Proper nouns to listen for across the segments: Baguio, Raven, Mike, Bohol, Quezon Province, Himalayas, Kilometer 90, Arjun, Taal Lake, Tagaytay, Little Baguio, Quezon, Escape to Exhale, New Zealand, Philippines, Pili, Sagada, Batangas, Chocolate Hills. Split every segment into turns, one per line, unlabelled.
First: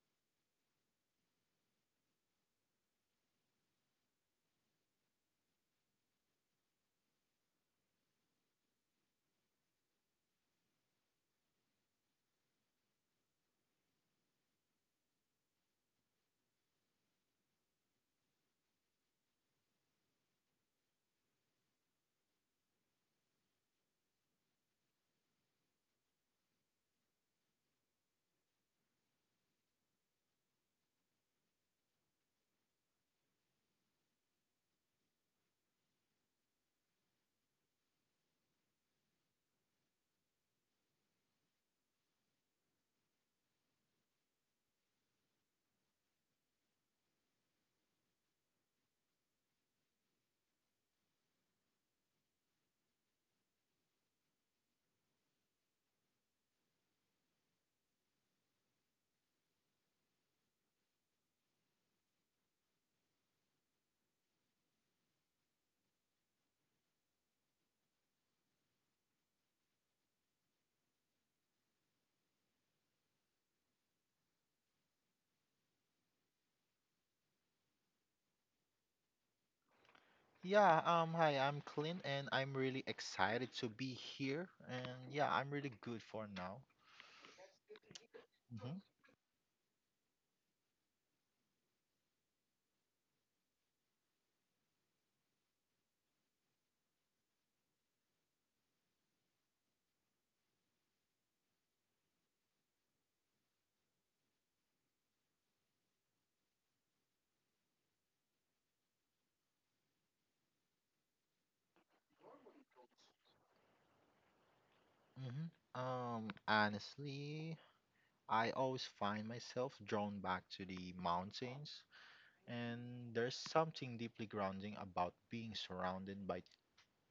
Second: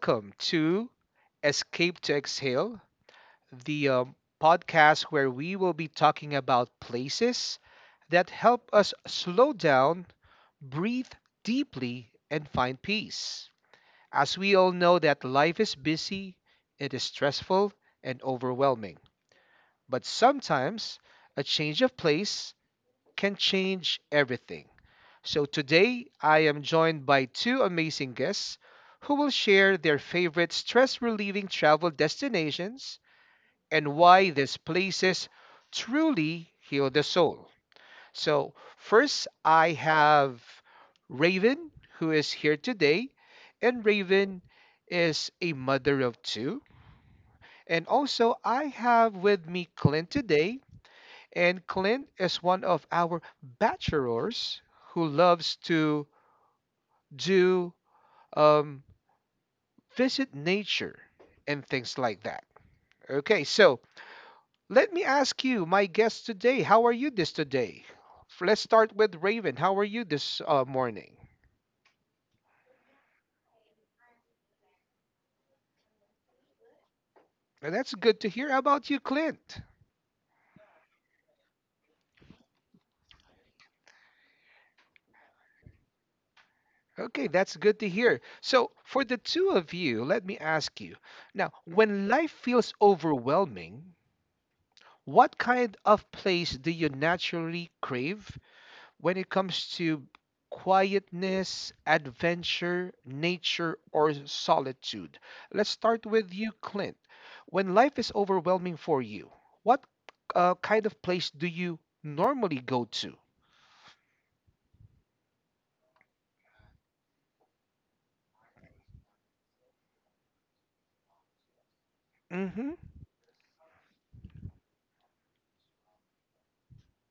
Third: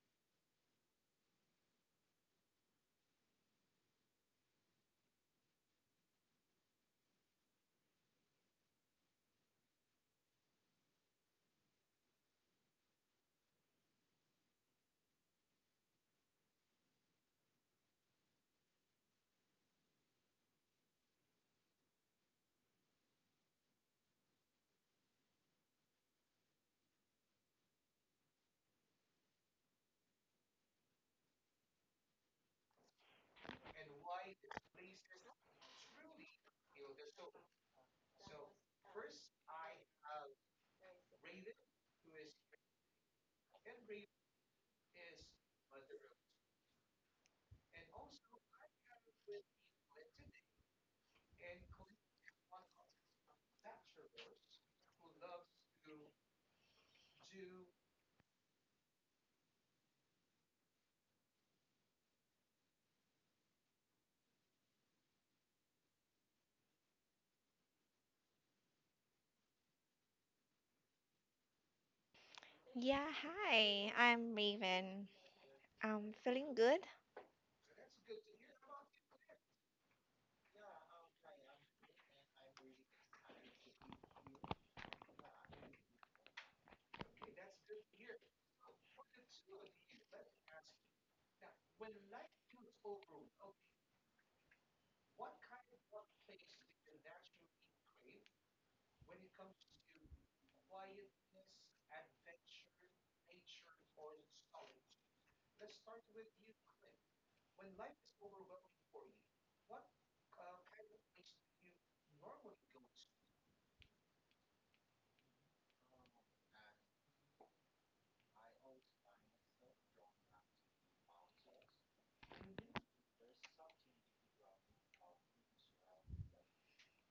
Welcome to Escape to Exhale, the podcast where we will be talking about places that help us slow down, breathe deeply, and find peace. As we all know, that life is busy, it is stressful and overwhelming. But sometimes a change of place can change everything. So today I am joined by two amazing guests who will share their favorite stress relieving travel destinations and why these places truly heal the soul. So, first I have Raven who is here today, and Raven is a mother of two. And also, I have with me Clint today, and Clint is one of our bachelors who loves to do um, visit nature and things like that. Okay, so let me ask you, my guest today, how are you this today? Let's start with Raven. How are you this morning?
Yeah, hi, I'm Raven. I'm feeling good.
And that's good to hear. How about you, Clint?
Yeah, Hi, I'm Clint, and I'm really excited to be here. And yeah, I'm really good for now.
Okay, that's good to hear. So,
hmm
for the two of you, let me ask you now, when life feels overwhelming, what kind of place do you naturally crave when it comes to quietness, adventure, nature, or solitude. Let's start with you, Clint. When life is overwhelming for you, what kind of place do you normally go to?
Honestly, I always find myself drawn back to the mountains,
Mm-hmm.
and there's something deeply grounding about being surrounded by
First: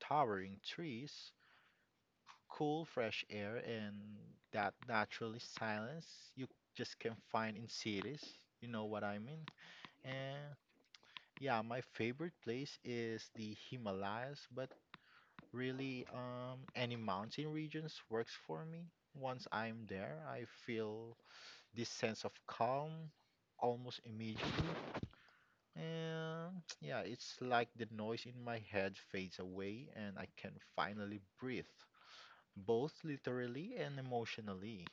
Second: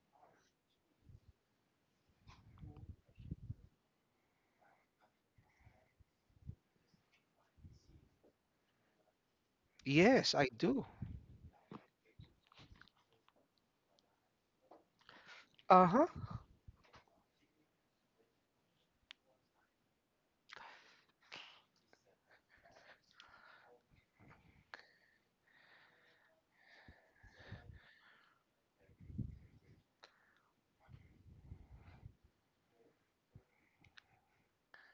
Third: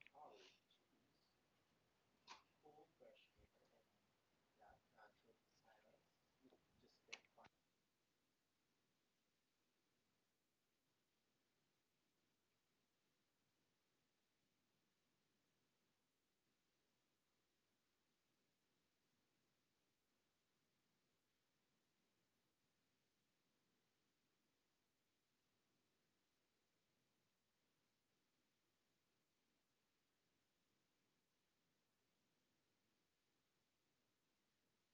towering trees, cool, fresh air, and that naturally silence you just can find in cities. You know what I mean?
Yes, I
And
do.
Yeah, my favorite place is the Himalayas, but really,
Uh-huh.
any mountain regions works for me. Once I'm there, I feel this sense of calm almost immediately. And yeah, it's like the noise in my head fades away and I can finally breathe, both literally and emotionally.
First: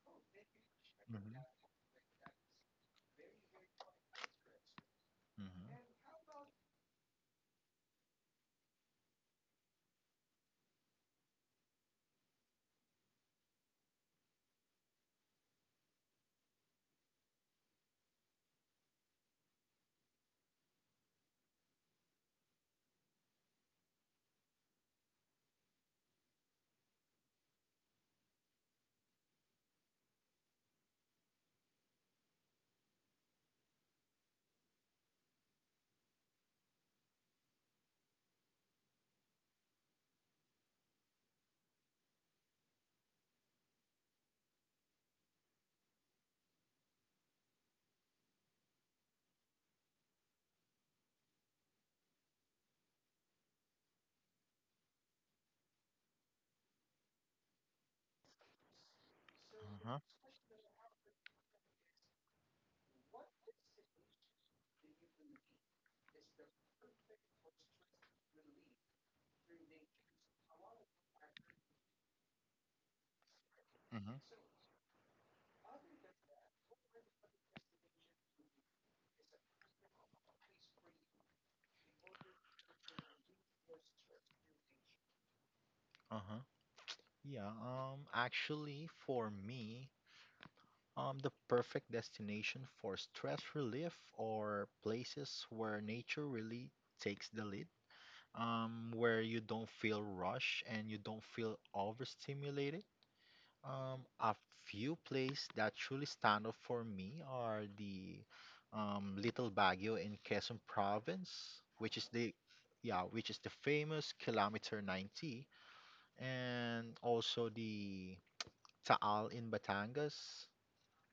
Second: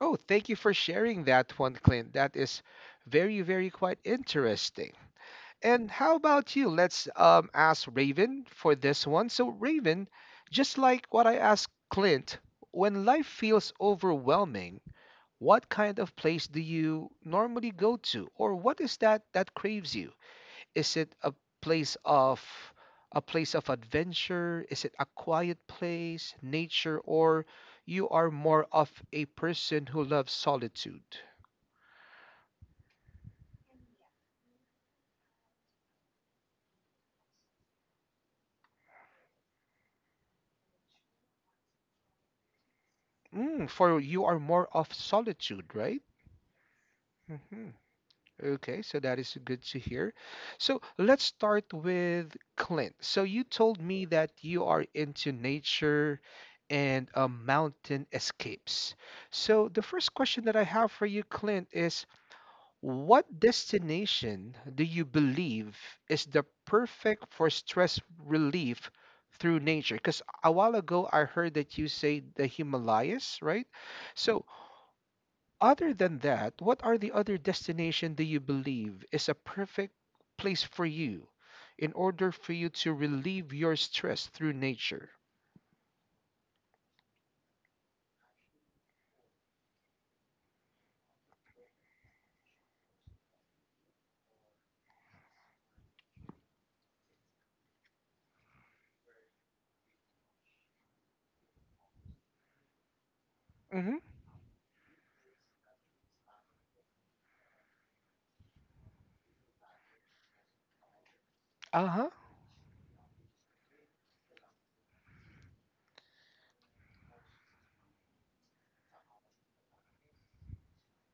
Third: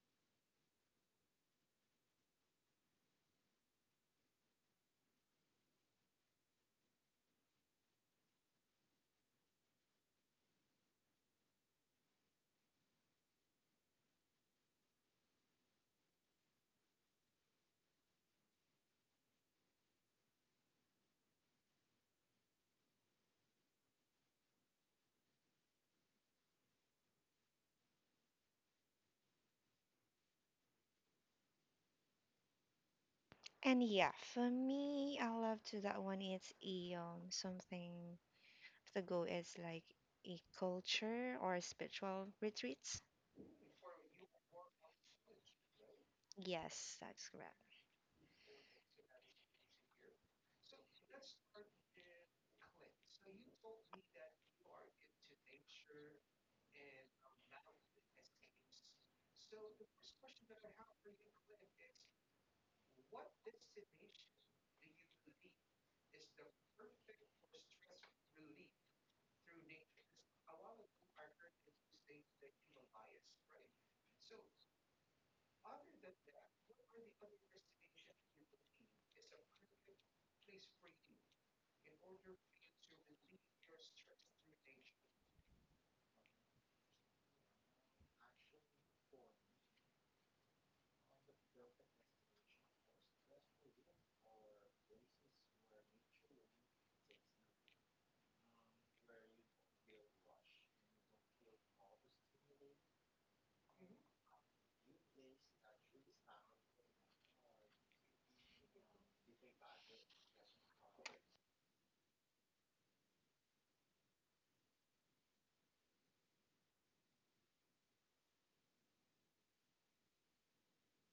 Oh, thank you for sharing that
Hmm
one, Clint. That is very, very quite interesting. And how
hmm
about you? Let's ask Raven for this one. So, Raven, just like what I asked Clint, when life feels overwhelming, what kind of place do you normally go to, or what is that that craves you? Is it place of a place of adventure? Is it a quiet place, nature, or you are more of a person who loves solitude?
And yeah, for me, I love to that one. It's a something to go is like a culture or spiritual retreats.
Mm, for you are more of solitude, right?
Yes, that's
Mhm.
correct.
Okay, so that is good to hear. So let's start with Clint. So you told me that you are into nature and mountain escapes. So the
Uh-huh.
first question that I have for you, Clint, is what destination do you believe is the perfect for stress relief through nature? Because a while ago I heard that you say the Himalayas, right?
Uh-huh.
So other than that, what are the other destination do you believe is a perfect place for you in order for you to relieve your stress through nature?
Uh-huh. Yeah, actually for me, the perfect destination for stress relief or places where nature really takes the lead, where you don't feel rushed and you don't feel overstimulated.
Mm-hmm.
A few places that truly stand out for me are the Little Baguio in Quezon Province, which
Uh-huh.
is the famous Kilometer 90, and also the Taal in Batangas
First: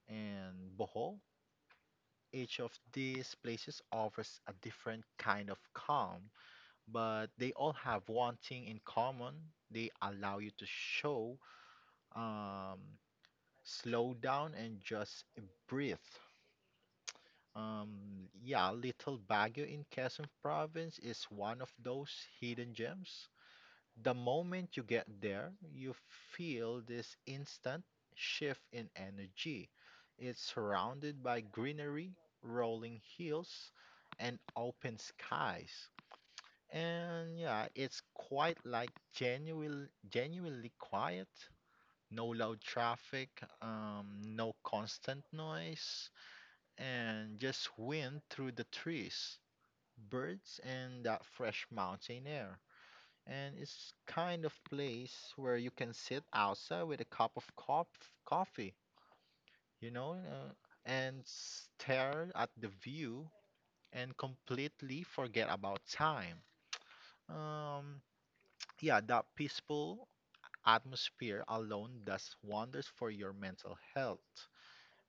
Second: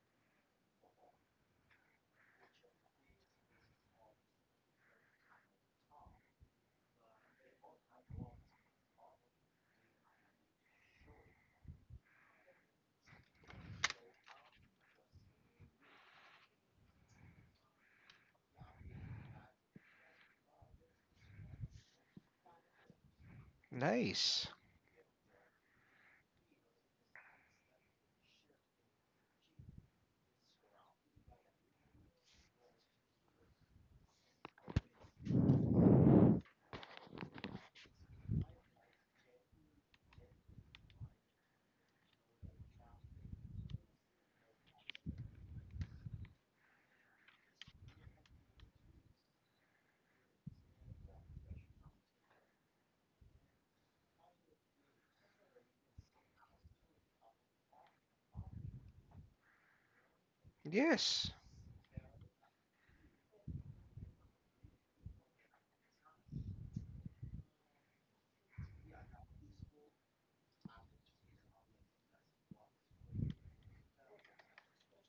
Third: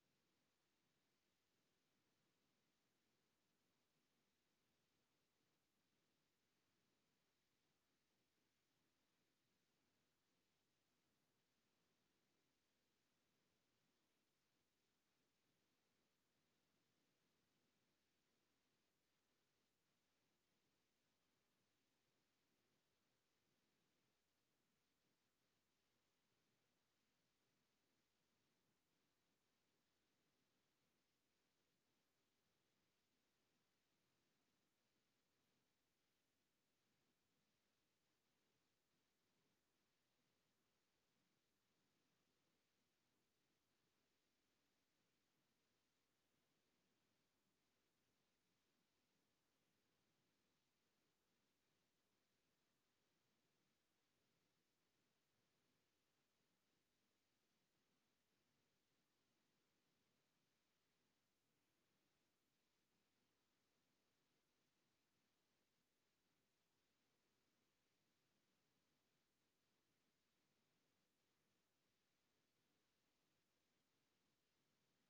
and Bohol. Each of these places offers a different kind of calm, but they all have one thing in common. They allow you to show, um, slow down, and just breathe. Yeah, Little Baguio in Quezon Province is one of those hidden gems. The
Nice.
moment you get there, you feel this instant shift in energy. It's surrounded by greenery, rolling hills, and open skies. And yeah, it's quite like genuinely quiet. No loud traffic, no constant noise, and just wind through the trees, birds, and that fresh mountain air, and it's kind of place where you can sit outside with a cup of coffee, you know, uh, and
Yes.
stare at the view and completely forget about time. Um, yeah, that peaceful atmosphere alone does wonders for your mental health.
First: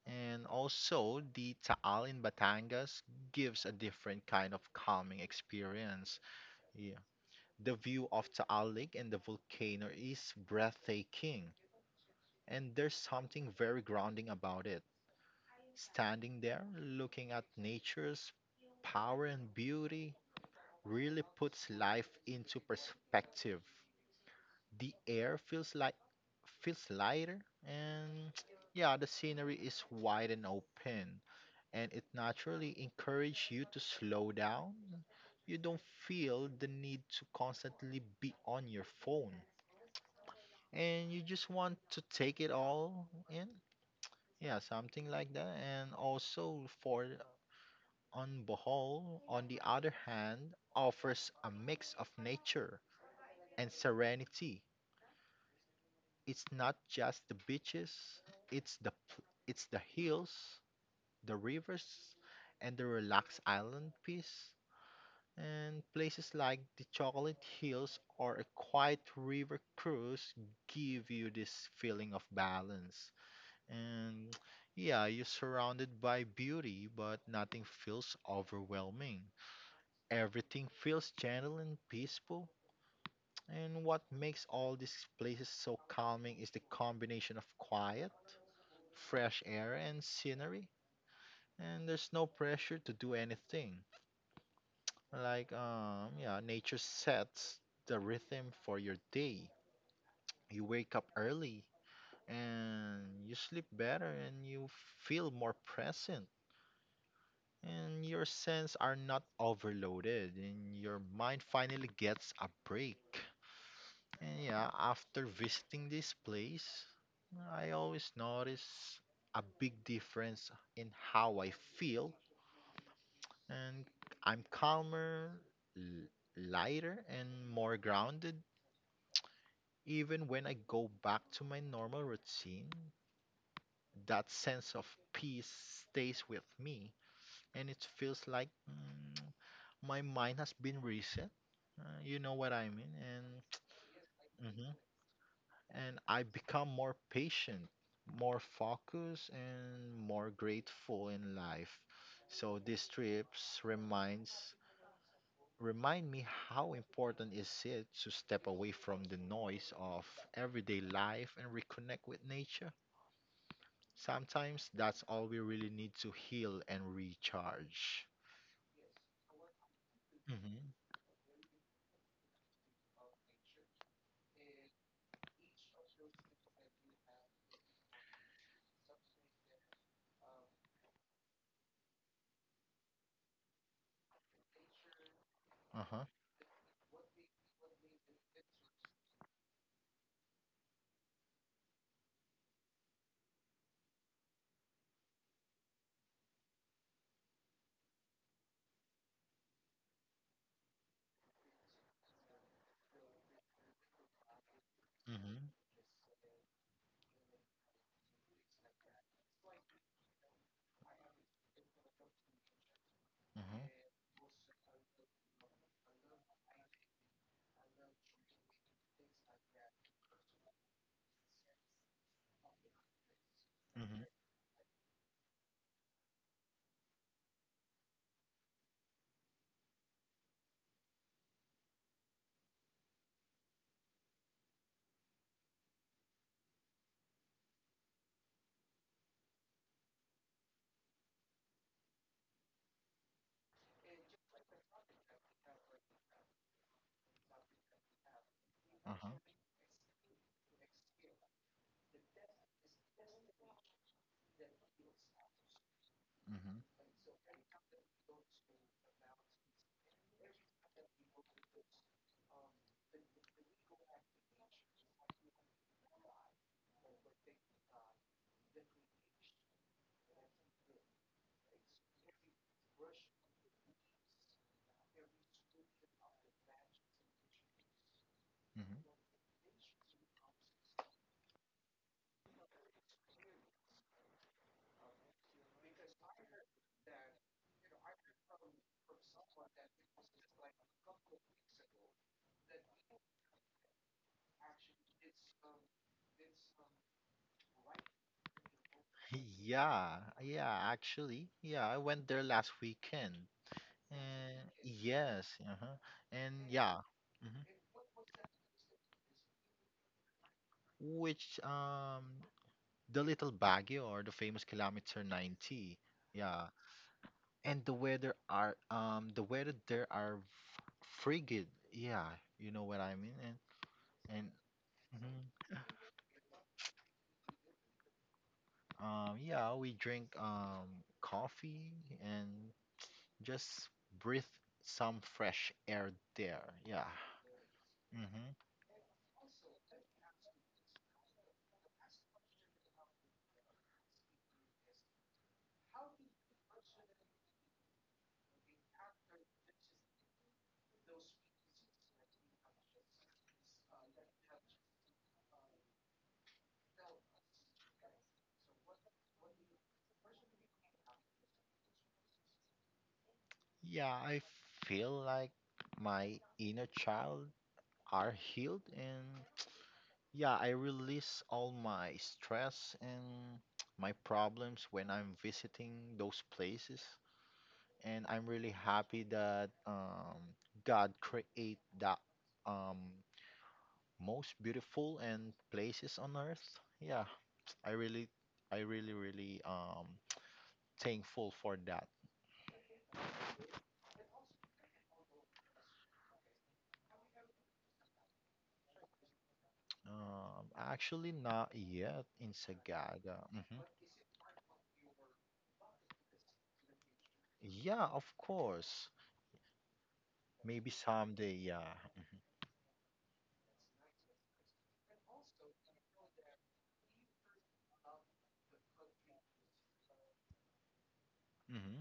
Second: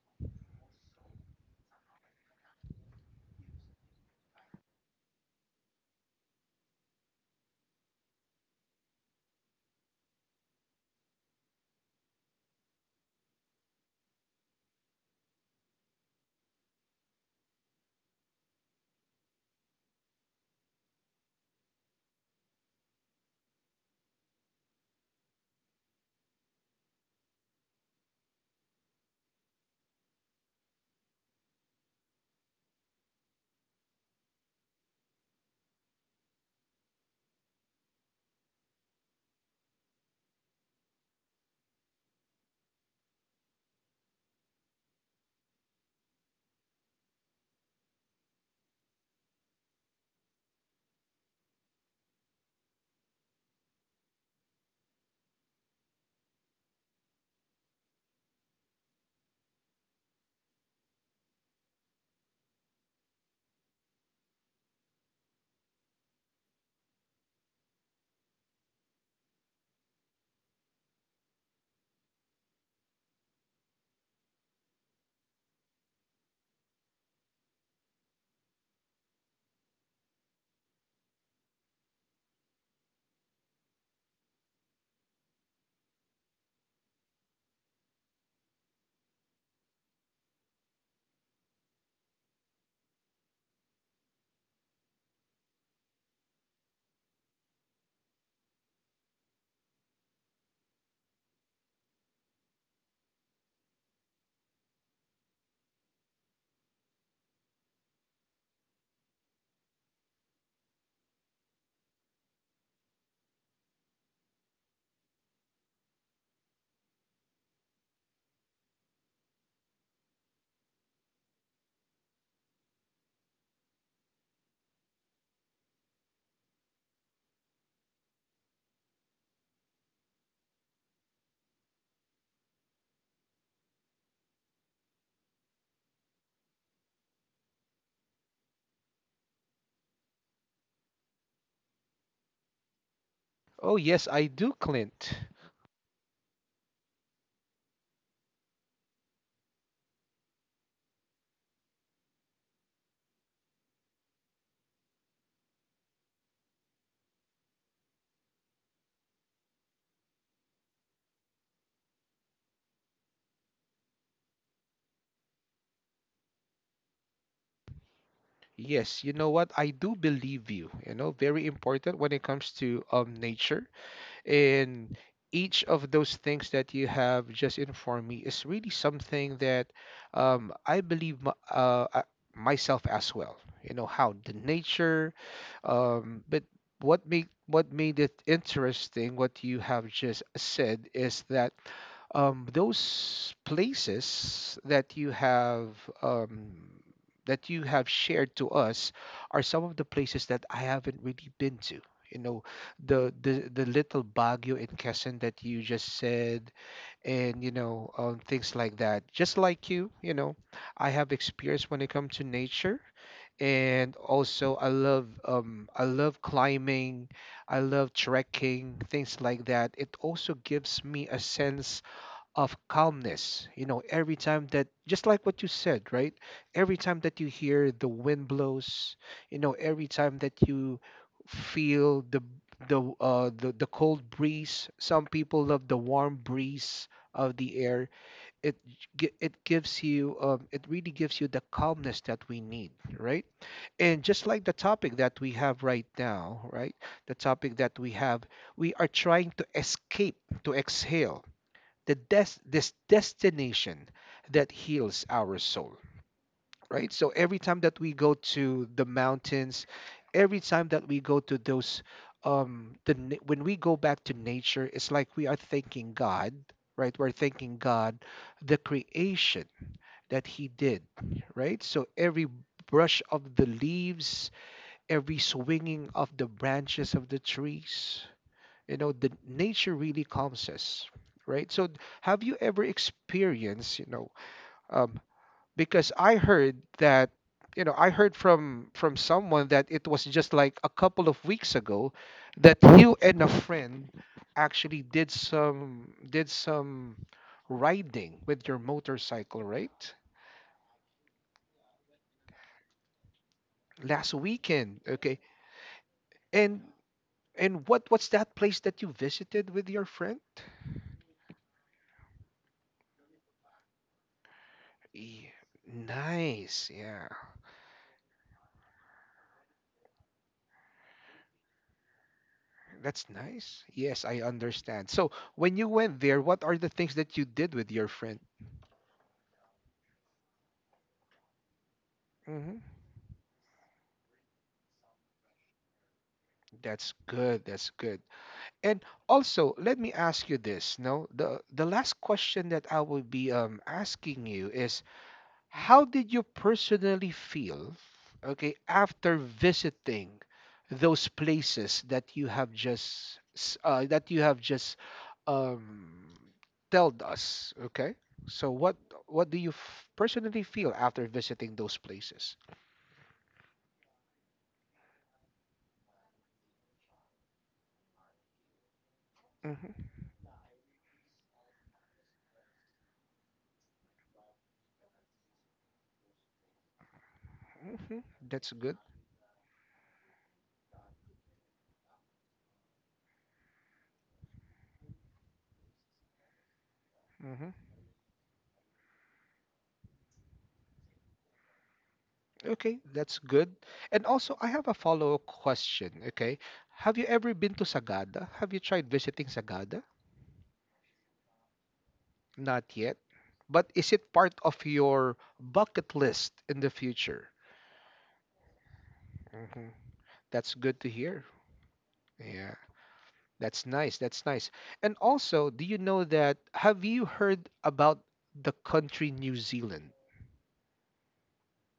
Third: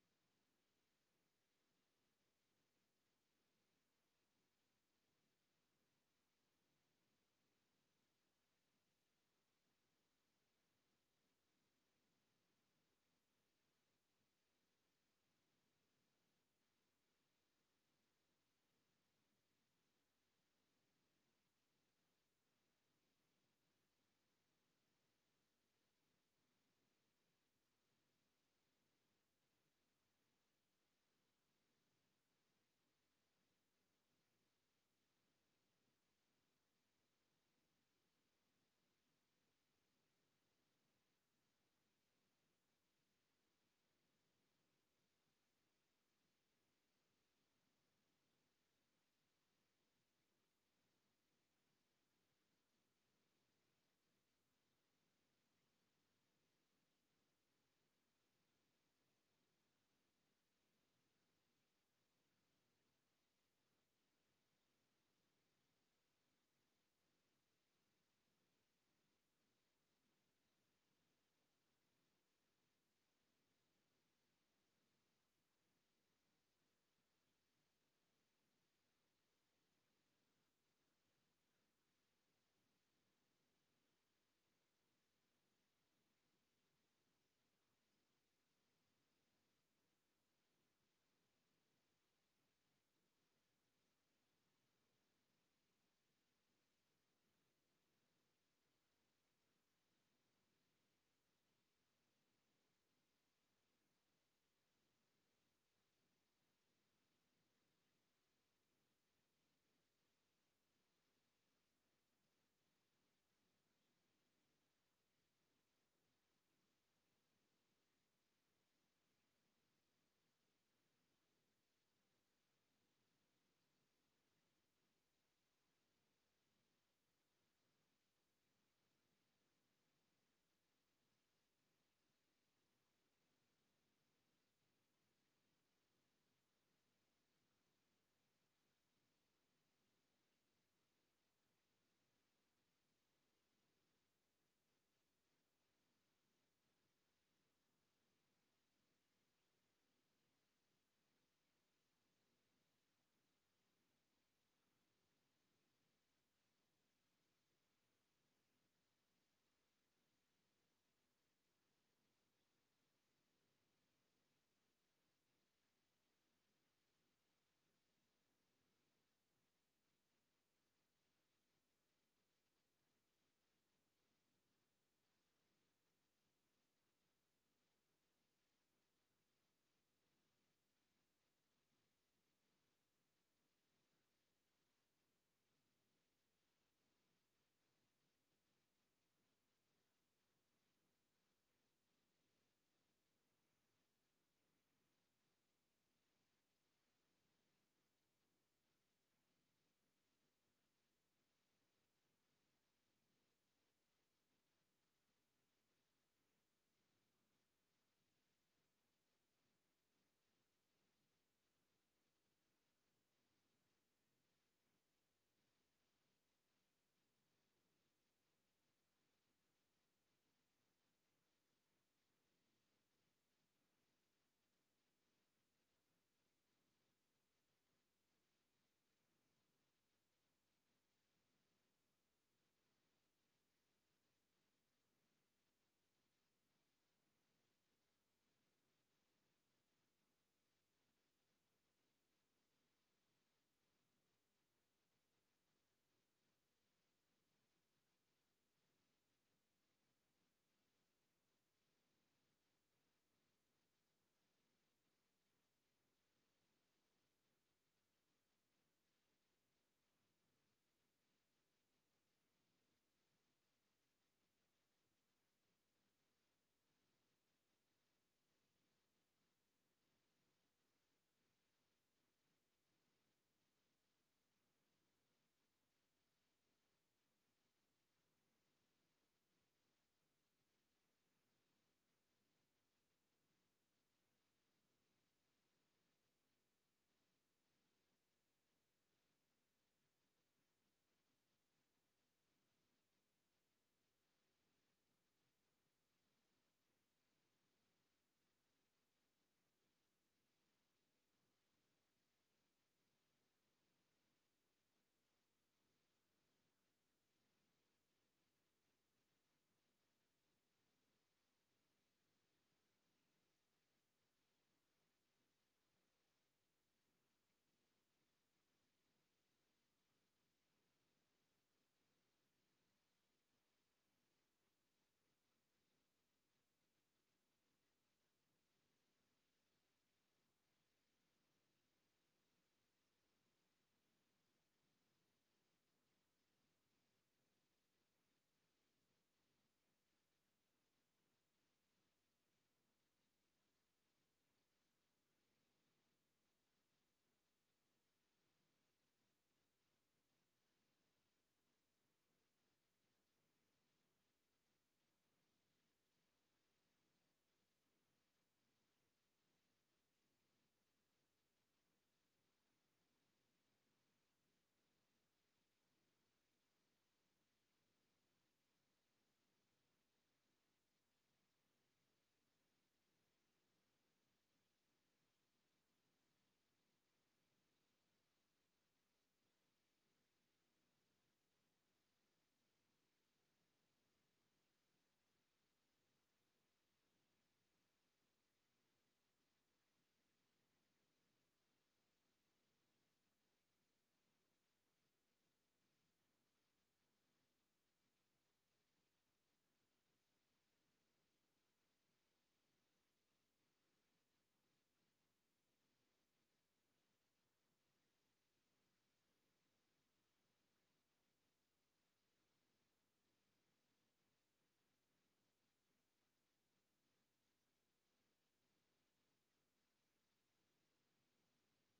And also, the Taal in Batangas gives a different kind of calming experience. Yeah. The view of Taal Lake and the volcano is breathtaking, and there's something very grounding about it. Standing there, looking at nature's power and beauty, really puts life into perspective. The air feels lighter, and yeah, the scenery is wide and open, and it naturally encourages you to slow down. You don't feel the need to constantly be on your phone, and you just want to take it all in. Yeah, something like that. And also for on Bohol, on the other hand, offers a mix of nature and serenity. It's not just the beaches, it's it's the hills, the rivers, and the relaxed island peace. And places like the Chocolate Hills or a quiet river cruise give you this feeling of balance. And yeah, you're surrounded by beauty, but nothing feels overwhelming. Everything feels gentle and peaceful. And what makes all these places so calming is the combination of quiet, fresh air, and scenery. And there's no pressure to do anything. Like, nature sets the rhythm for your day. You wake up early and you sleep better and you feel more present and your senses are not overloaded and your mind finally gets a break. And yeah, after visiting this place, I always notice a big difference in how I feel, and I'm calmer, l- lighter and more grounded even when I go back to my normal routine. That sense of peace stays with me and it feels like my mind has been reset. You know what I mean?
Oh, yes, I do,
Mhm,
Clint.
and I become more patient, more focused, and more grateful in life. So these trips remind me how important is it to step away from the noise of everyday life and reconnect with nature. Sometimes that's all we really need to heal and recharge.
Yes, you know what? I do believe
Mm-hmm.
you. You know, very important when it comes to nature. And each of those things that you have just informed me is really something that I believe my, myself as well. You know how the nature,
Uh-huh.
but what made it interesting, what you have just said, is that those places um, that you have shared to us are some of the places that I haven't really been to. You know, the little Baguio in Quezon
Mm-hmm.
that you just said, and you know, things like that. Just like you know, I have experience when it comes to nature,
Mm-hmm.
and also I love climbing, I love trekking, things like that. It also gives me a sense of calmness. You know,
Mm-hmm.
every time that, just like what you said, right? Every time that you hear the wind blows, you know, every time that you feel the the cold breeze. Some people love the warm breeze of the air. It it gives you it really gives you the calmness that we need, right? And just like the topic that we have right now, right? The topic that we have, we are
Uh-huh.
trying to escape, to exhale this destination that heals our soul,
Mm-hmm.
right? So every time that we go to the mountains, every time that we go to those when we go back to nature, it's like we are thanking God, right? We're thanking God, the creation that He did, right? So every brush of the leaves, every swinging of the branches of the trees, you
Mm-hmm.
know, the nature really calms us, right? So have you ever experienced, you know, um, because I heard that, you know, I heard from someone that it was just like a couple of weeks ago that you and a friend actually did some riding with your motorcycle, right?
Yeah, actually, I went there last weekend.
Last
And
weekend, okay.
yes, uh-huh. And
and
yeah, hmm.
and what what's that place that you visited with your friend?
Which The little Baguio or the famous kilometer
Yeah.
90. Yeah.
Nice. Yeah.
And the weather there are frigid. Yeah, you know what I
That's
mean? And
nice. Yes, I
and
understand. So,
mhm,
when you went there, what are the things that you did with your friend?
yeah, we drink coffee and
Hmm.
just breathe some fresh air there. Yeah.
That's good. That's good.
hmm.
And also, let me ask you this. No, the last question that I will be asking you is, how did you personally feel, okay, after visiting those places that you have just that you have just um, told us? Okay, so what do you personally feel after visiting those places?
Yeah, I feel like my inner child are healed, and
Hmm.
yeah, I release all my stress and my problems when I'm visiting those places.
Hmm.
And I'm really
That's good.
happy that God create that um, most beautiful and places on earth. Yeah,
Hmm.
I really, I really, really thankful for that.
Okay, that's good. And also, I have a follow-up question. Okay, have you ever been to Sagada? Have you tried visiting Sagada?
Actually, not yet in
Not yet.
Sagada. hmm.
But is it part of your bucket list in the future?
Yeah, of course.
Hmm. That's
Maybe
good to hear.
someday. Yeah.
Yeah, that's nice. That's nice. And also, do you know that? Have you heard about the country New Zealand?
Mm-hmm.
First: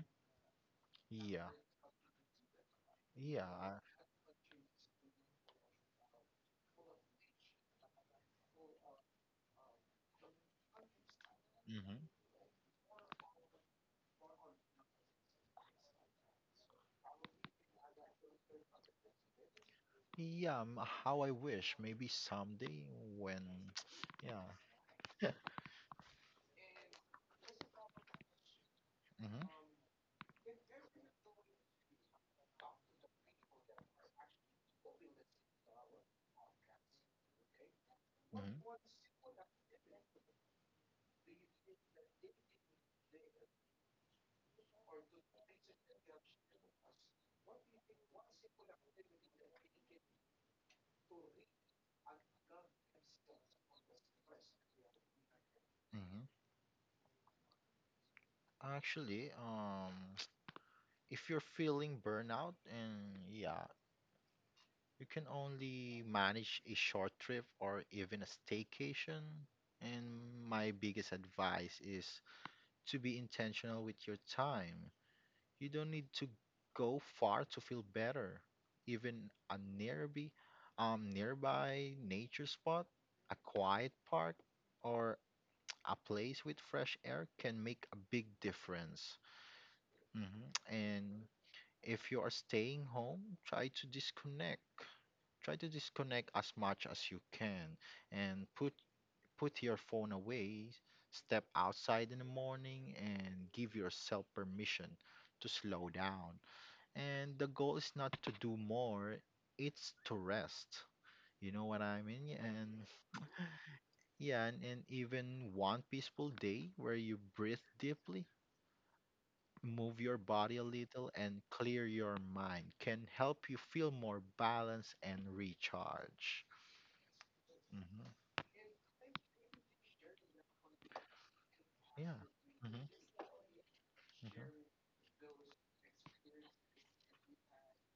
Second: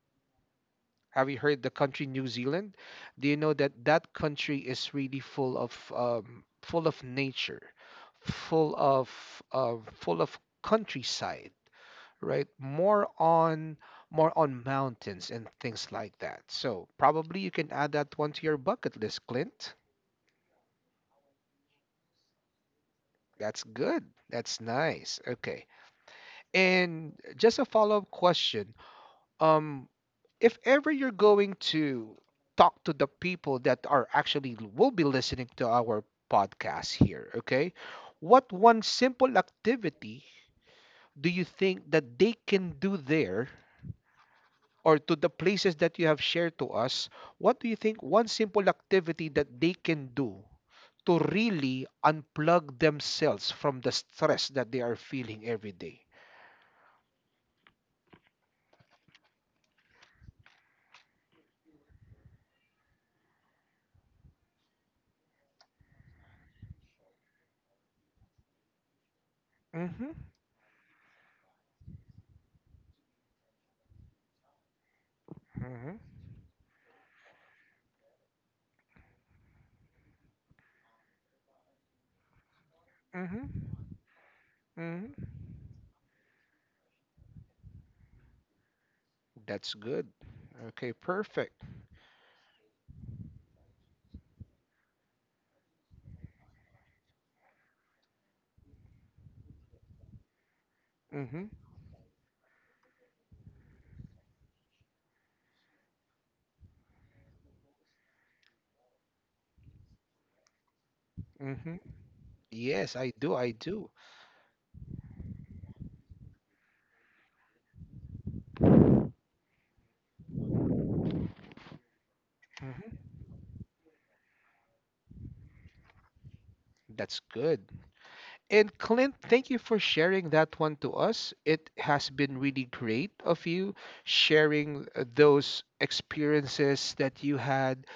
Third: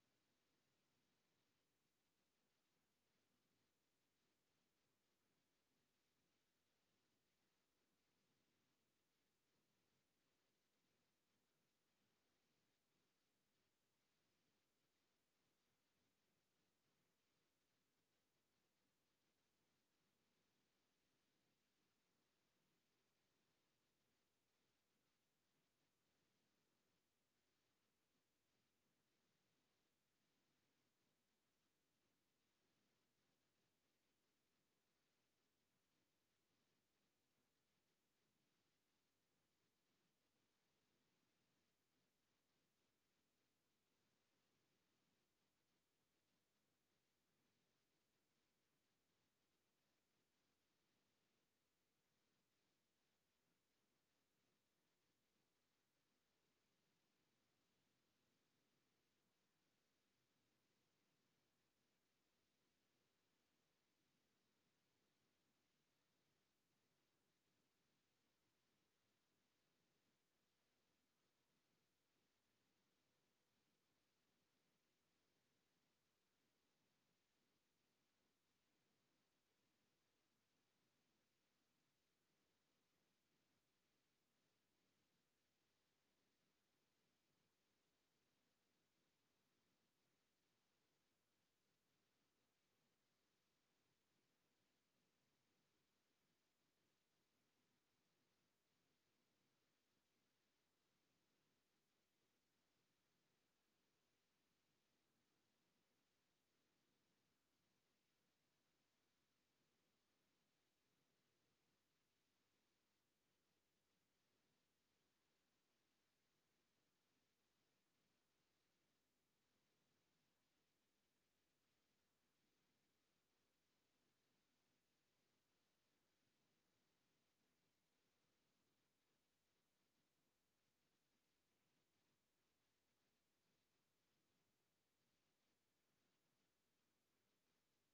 Have you
Yeah.
heard the country New Zealand? Do you know
Yeah.
that that country is really full of nature, full of full of countryside?
Mm-hmm.
Right? More on mountains and things like that. So probably you can add that one to your bucket list, Clint.
Yeah. How I wish. Maybe someday when.
That's good.
Yeah.
That's nice. Okay. And just a follow-up question.
Mm-hmm.
Um, if ever you're going to talk to the people that are actually will be listening to our podcast here, okay? What one
Mm-hmm.
simple activity do you think that they can do there or to the places that you have shared to us, what do you think one simple activity that they can do to really unplug themselves from the stress that they are feeling every day?
hmm. Actually, um, if you're feeling burnout, and yeah, you can only manage a short trip or even a staycation.
Mm-hmm.
And my biggest advice is to be intentional with your time. You don't
Mm-hmm.
need to go far to feel better. Even a nearby, nearby nature spot, a
Mm-hmm.
quiet park, or
Mm-hmm.
a place with fresh air can make a big difference.
That's good.
hmm.
Okay,
And
perfect.
if you are staying home, try to disconnect as much as you can and put your phone away, step
Mm-hmm.
outside in the morning and give yourself permission to slow down. And the goal is not to do more, it's to rest. You know
Mm-hmm.
what I mean? And
Yes, I do. I do.
yeah, and, and even one peaceful day where you breathe deeply, move your body a little, and clear your mind can
Mm-hmm.
help you feel more balanced and recharge.
That's good. And Clint, thank you for sharing that one to us. It has
Yeah.
been really
Mm-hmm.
great of you
Mm-hmm.
sharing those experiences that you had,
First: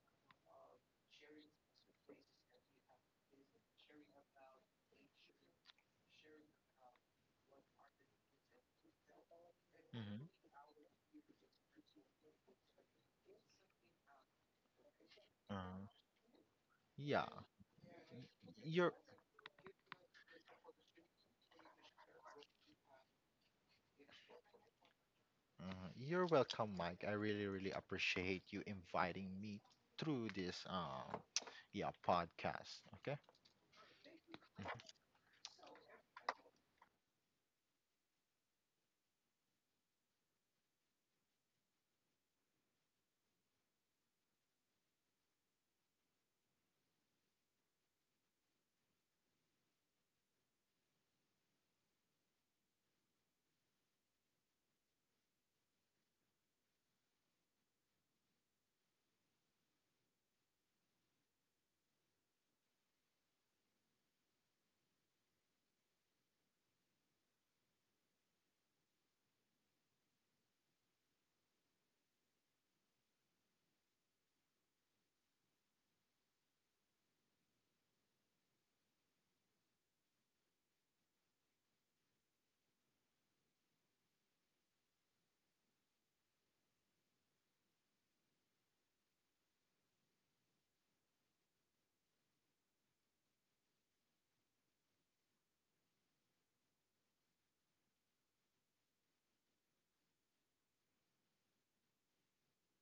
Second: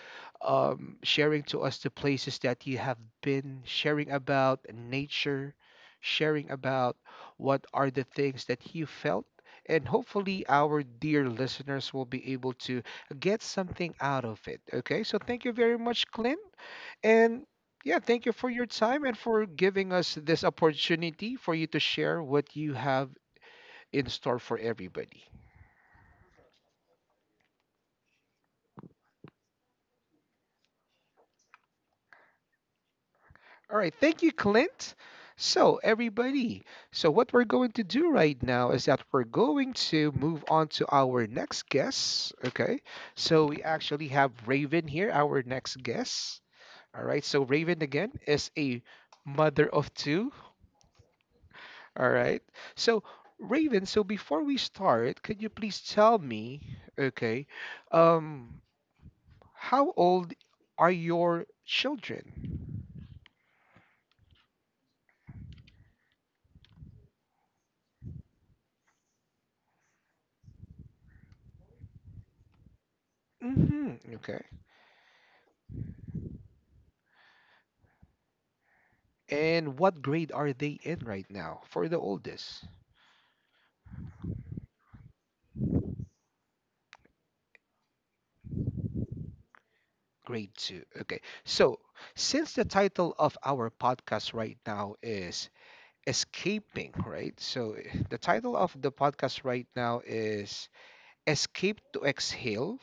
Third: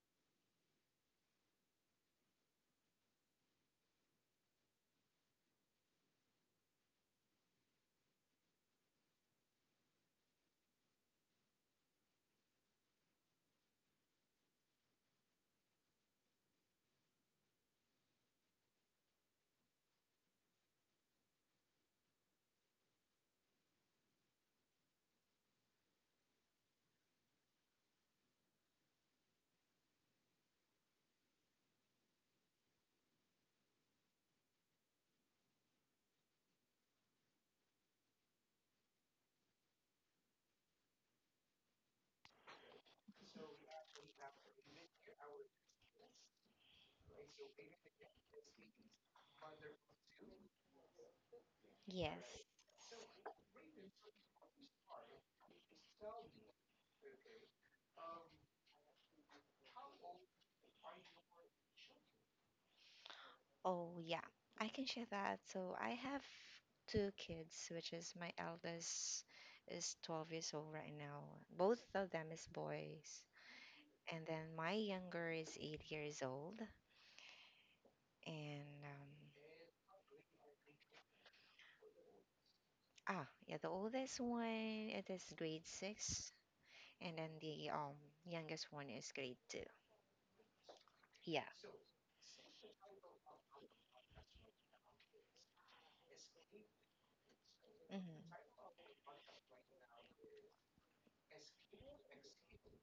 sharing to us the places that you have been, sharing about nature, sharing about what are the things that you felt. And
Mm-hmm.
hopefully, our dear listeners will be able to get something out of it. Okay, so thank you very
Uh,
much, Clint.
yeah.
And yeah,
Y-
thank you for your
You're
time and for giving us this opportunity for you to share what you have in store for everybody.
you're welcome, Mike. I really, really appreciate you inviting me through this yeah podcast. Okay.
All right, thank you, Clint. So, everybody, so what we're going to do right now is that we're going to move on to our next guest. Okay, so we actually have Raven here, our next guest. All right, so Raven again is a mother of two. All
Yes.
right. So, Raven, so before we start, could you please tell me, okay, um, how old are your children?
Oh, yeah. I can share that. So I have two kids, which is my eldest is 12 years old right now. Both of them is boys.
Hmm.
And
Okay.
then my younger is 8 years old. And um,
And what grade are they in right now for the oldest?
Yeah, the oldest one it is grade six, and then the youngest one is grade two.
Grade two. Okay.
Yeah.
So, since the title of our podcast right now is Escaping, right? So, the title of the podcast right now
Mm-hmm.
is Escape to Exhale,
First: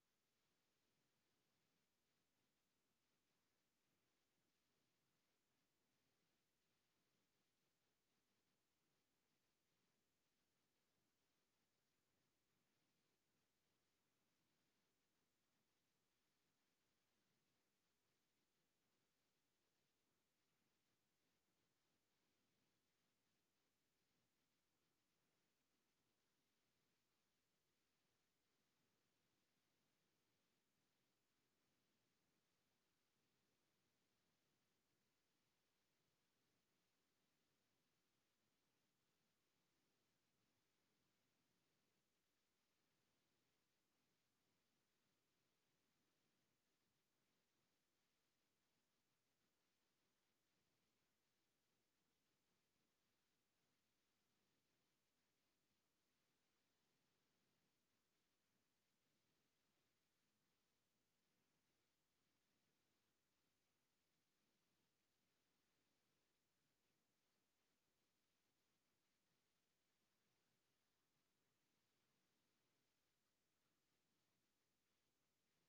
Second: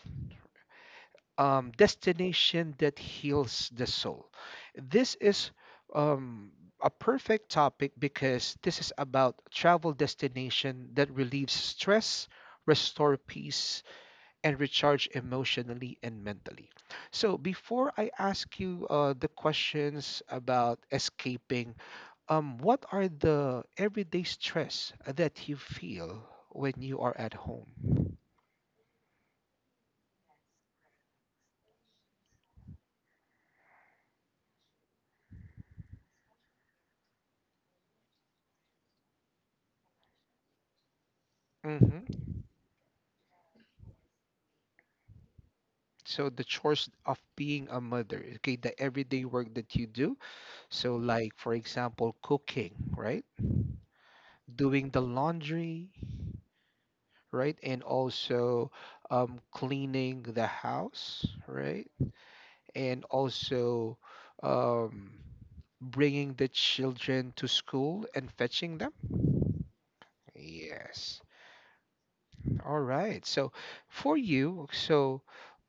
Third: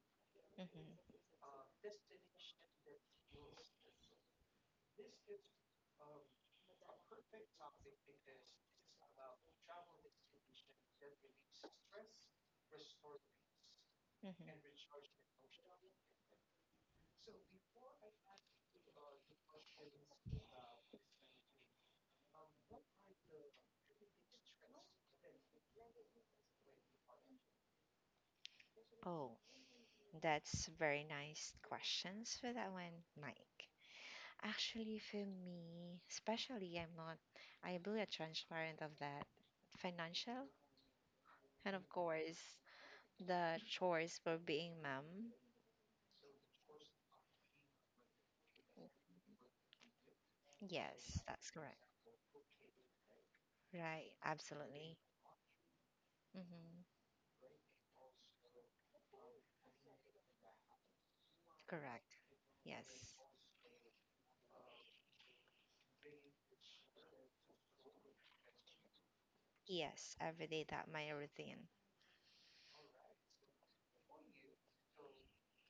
Mm-hmm.
destination that heals the soul. This is um, a perfect topic because this is about travel destination that relieves stress, restore peace, and recharge
Mm-hmm.
emotionally and mentally. So before I ask you the questions about escaping, what are the everyday stress that you feel when you are at home?
Oh, that's very nice questions for that one, Mike. Actually, for me, especially, I'm not I believe transparent of that financial, and of course, the chores for being mom.
So the chores of being a mother, okay, the everyday work that you do. So
Yes,
like,
that's
for
correct.
example, cooking, right?
Right,
Doing
absolutely.
the laundry,
Hmm.
right? And also, cleaning the house, right?
Correct.
And
Yes.
also, um, bringing the children to school and fetching them.
Yes, every day that my
Yes.
routine.
All right. So for you, so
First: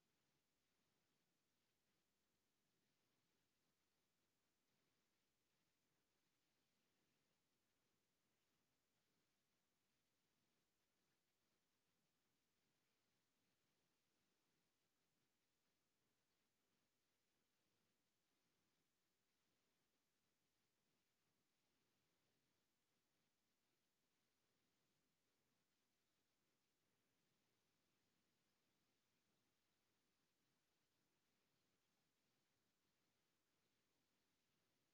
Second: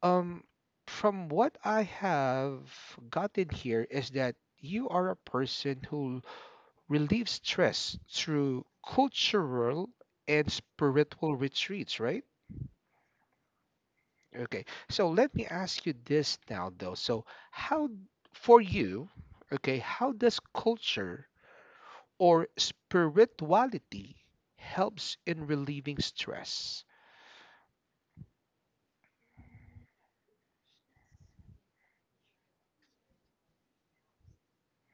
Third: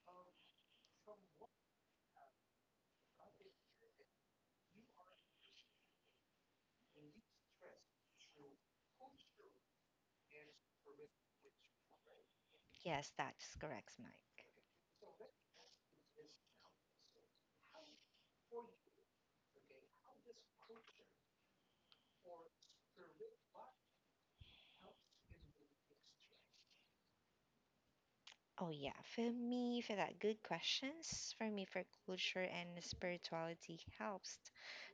um from what I have gotten here is that you are a person who relieves stress through cultural and spiritual retreats, right?
Yes, that's correct, Mike.
Okay. So let me ask you this now though. So how for you, okay, how does culture or spirituality helps in relieving stress?
Oh yeah, for me, for that good questions, for me, for culture and spirituality helps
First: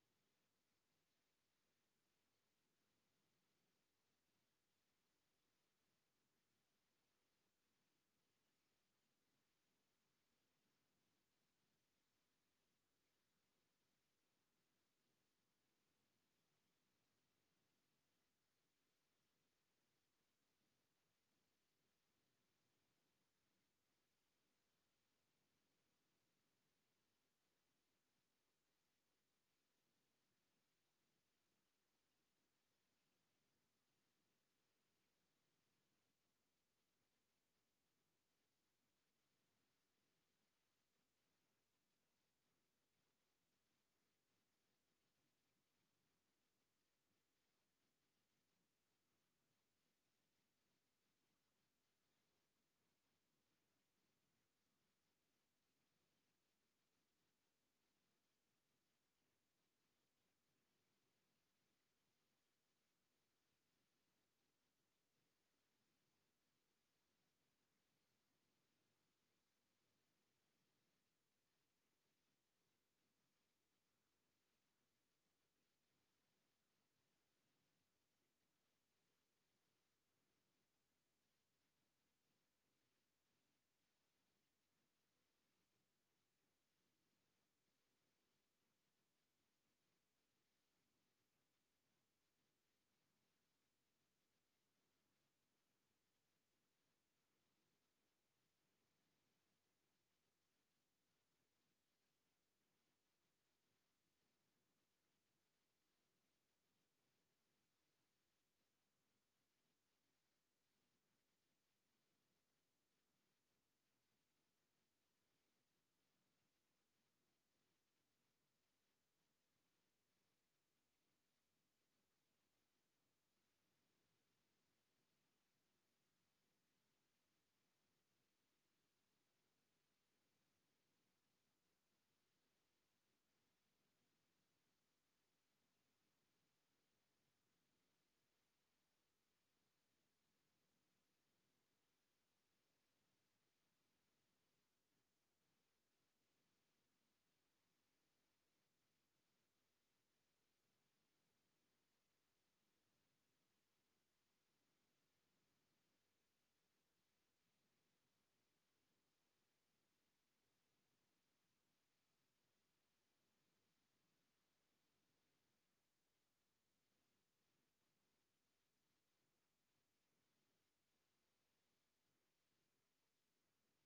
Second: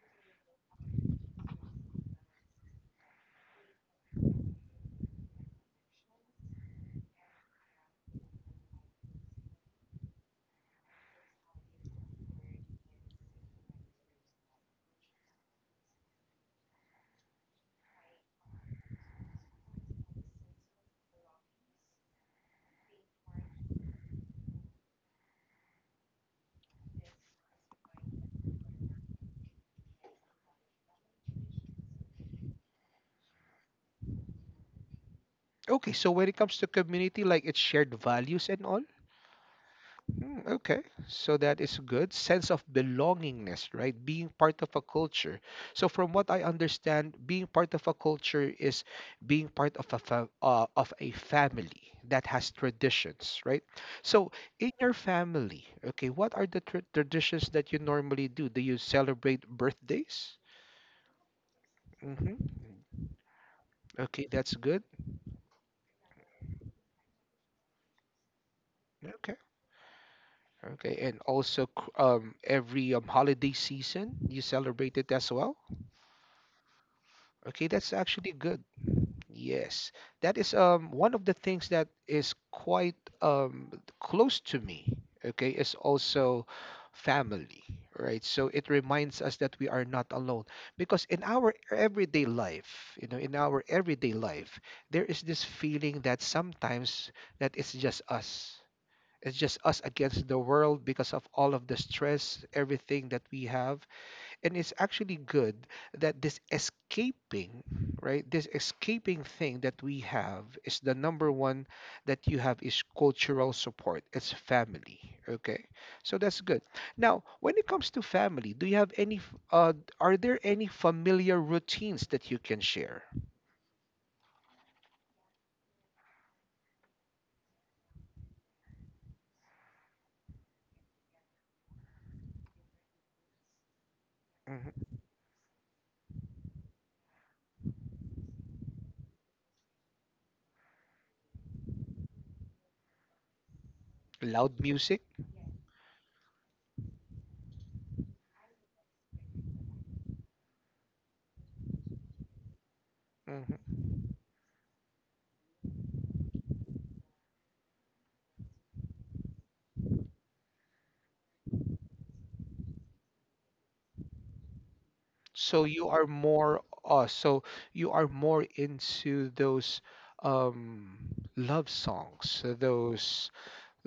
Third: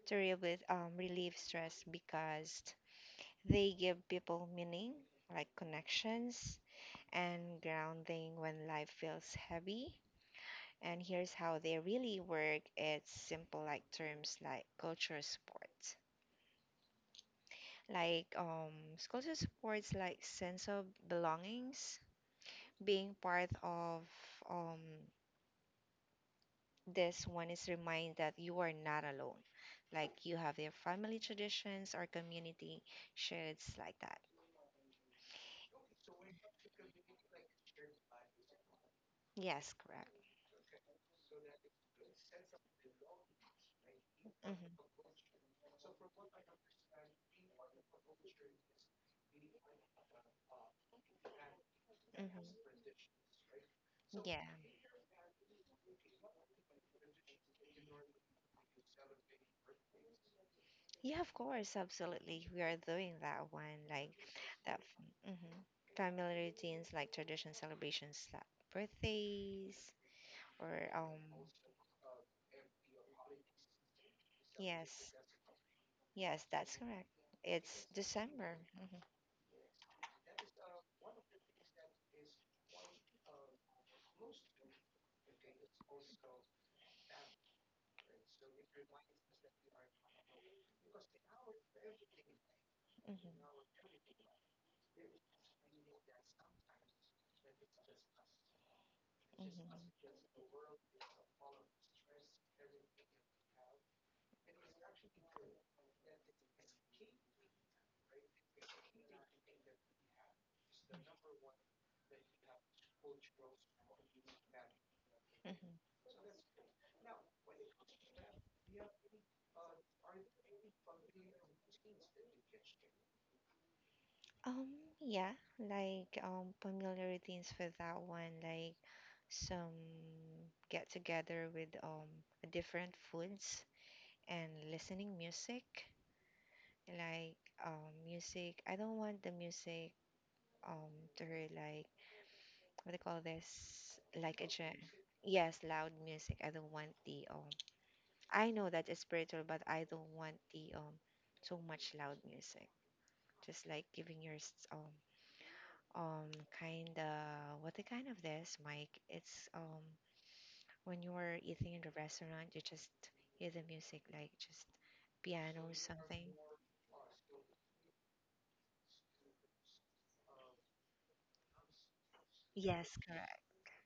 to relieve stress because they give people meaning, like connections and grounding when life feels heavy. And here's how they really work, it's simple, like terms, like like um culture supports like sense of belongings, being part of um this one is remind that you are not alone, like you have your family traditions or community shares like that.
Okay, so when it comes to community, like it's shared values and all.
Yes, correct.
Hmm, okay, so that is good. Sense of belongingness, right? Being part of a
Mm-hmm.
culture. So from what I understand, being part of a culture is being part of a of a family that has
Mm-hmm.
traditions, right? So
yeah
in your family, okay, what are the traditions that you normally do? Do you celebrate birthdays?
Yeah, of course,
Hmm.
absolutely. We are doing that one, like
Okay, that's
that
good.
f- mhm. family routines, like tradition celebrations, like
Okay.
birthdays, or
Okay, and also every holiday season you celebrate it
yes,
as well.
yes, that's correct.
Okay,
It's
that's actually
December.
good.
Hmm.
Yes, that is one of the things that is quite close to me. Okay, is also family, right? So it reminds us that we are not alone because in our everyday life,
Hmm.
in our
Hmm.
everyday life, there is this feeling that sometimes that it's just us against the world because of all of the stress, everything that we have. And it's actually good that this escaping, right? This escaping thing that we have is the number one that you have is cultural support. It's family. Okay.
Mhm.
So that's good. Now, when it comes to family, do you have any, are there any familiar routines that you can share?
Um, yeah, like familiar routines for that one, like some get together with different foods and
Mhm.
listening music, like music. I don't want the music to hear, like, what do you call this, like a
Loud music?
yes, loud music. I don't want the I know that it's spiritual, but I don't want the so much loud music, just
Mm-hmm.
like giving your um kind of, what the kind of this mic, it's when you are eating in the restaurant, you just hear the music, like just piano
So
or something.
you are more into those um love songs,
Yes, correct.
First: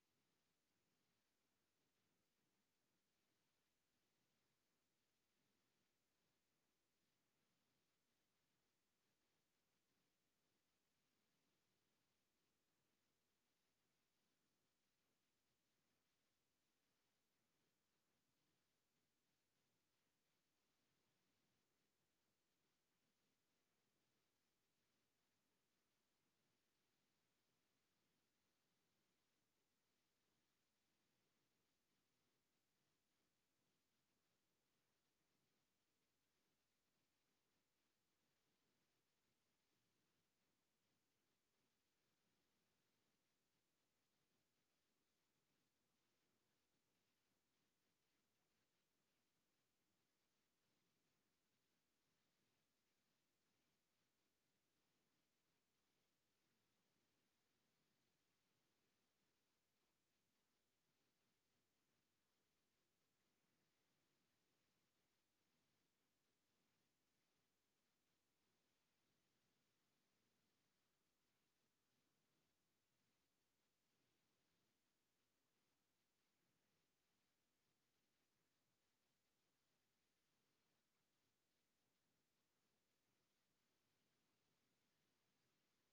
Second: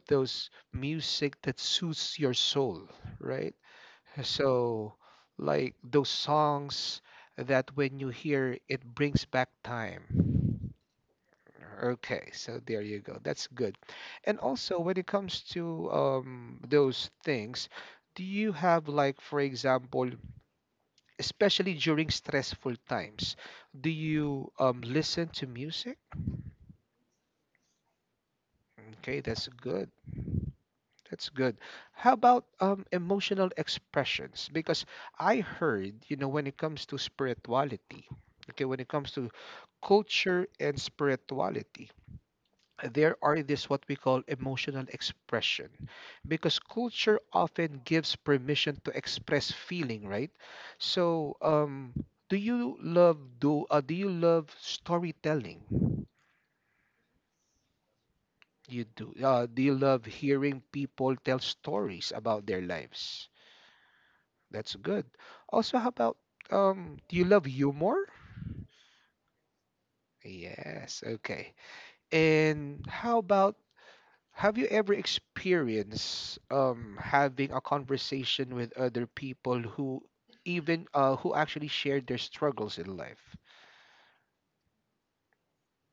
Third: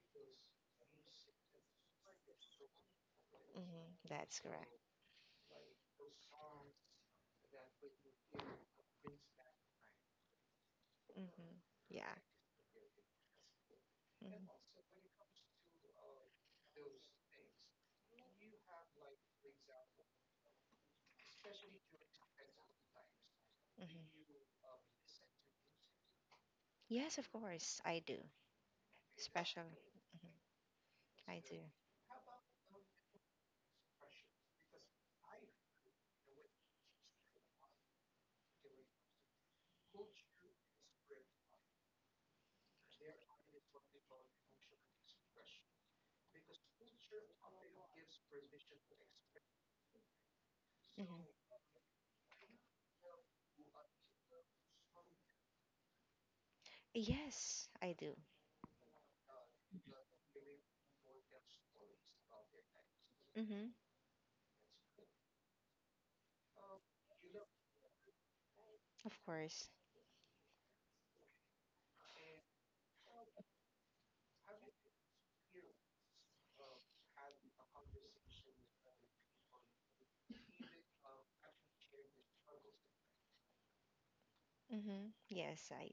those music that suits your soul, right?
Hmm. That's correct.
So like those songs that when you hear it brings back time.
Hmm. Yeah.
Okay, so there you go. That's good. And
Hmm.
also when it comes to those things, do you have like for example especially during stressful times. Do
Hmm.
you listen to music?
Yes, of course, I do.
Okay, that's
Special.
good.
Hmm.
That's
I do.
good. How about emotional expressions? Because I heard, you know, when it comes to spirituality, okay, when it comes to culture and spirituality, there are this what we call emotional expression because culture often gives permission to express feeling right so
Hmm.
do you love do you love storytelling?
Yes, I do.
You do, do you love hearing people tell stories about their lives?
Hmm.
That's good. Also how about do you love humor?
Of course.
Yes, okay. And how about have you ever experienced having a conversation with other people who even who actually shared their struggles in life?
Mm-hmm. Yes, I.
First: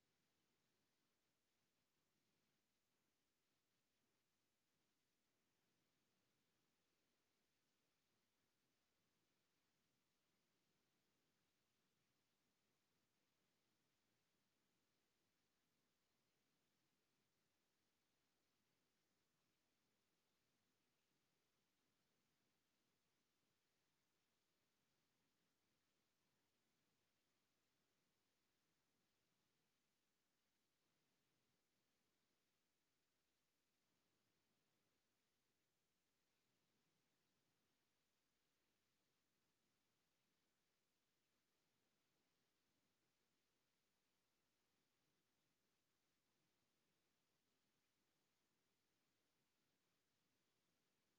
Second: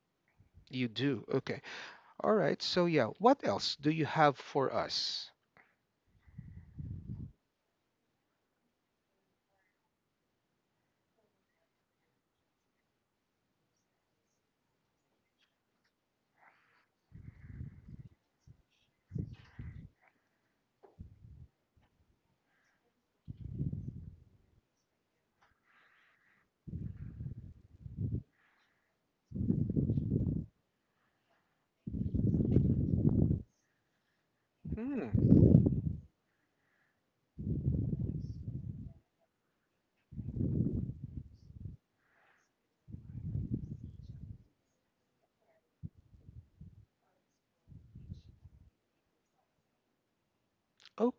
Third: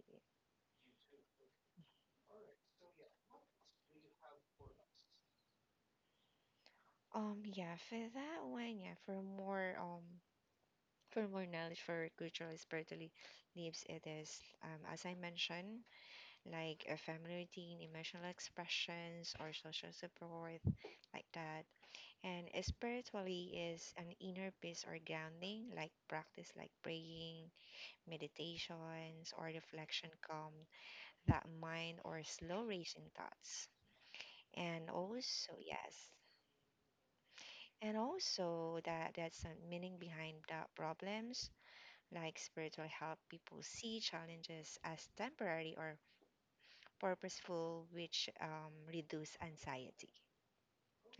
You do. Okay. All right. So yeah, what else do you have for us?
yeah, for that one, yeah, for more knowledge for cultural spiritually leaves, it is as I mentioned, like a family routine, emotional expressions or social support like that. And spiritually is an inner peace or grounding, like practice like praying, meditations or reflection calm that mind or slow racing thoughts. And
Hmm.
also, yes, and also, that there's some meaning behind the problems, like spiritual help people see challenges as temporary or purposeful, which reduce anxiety.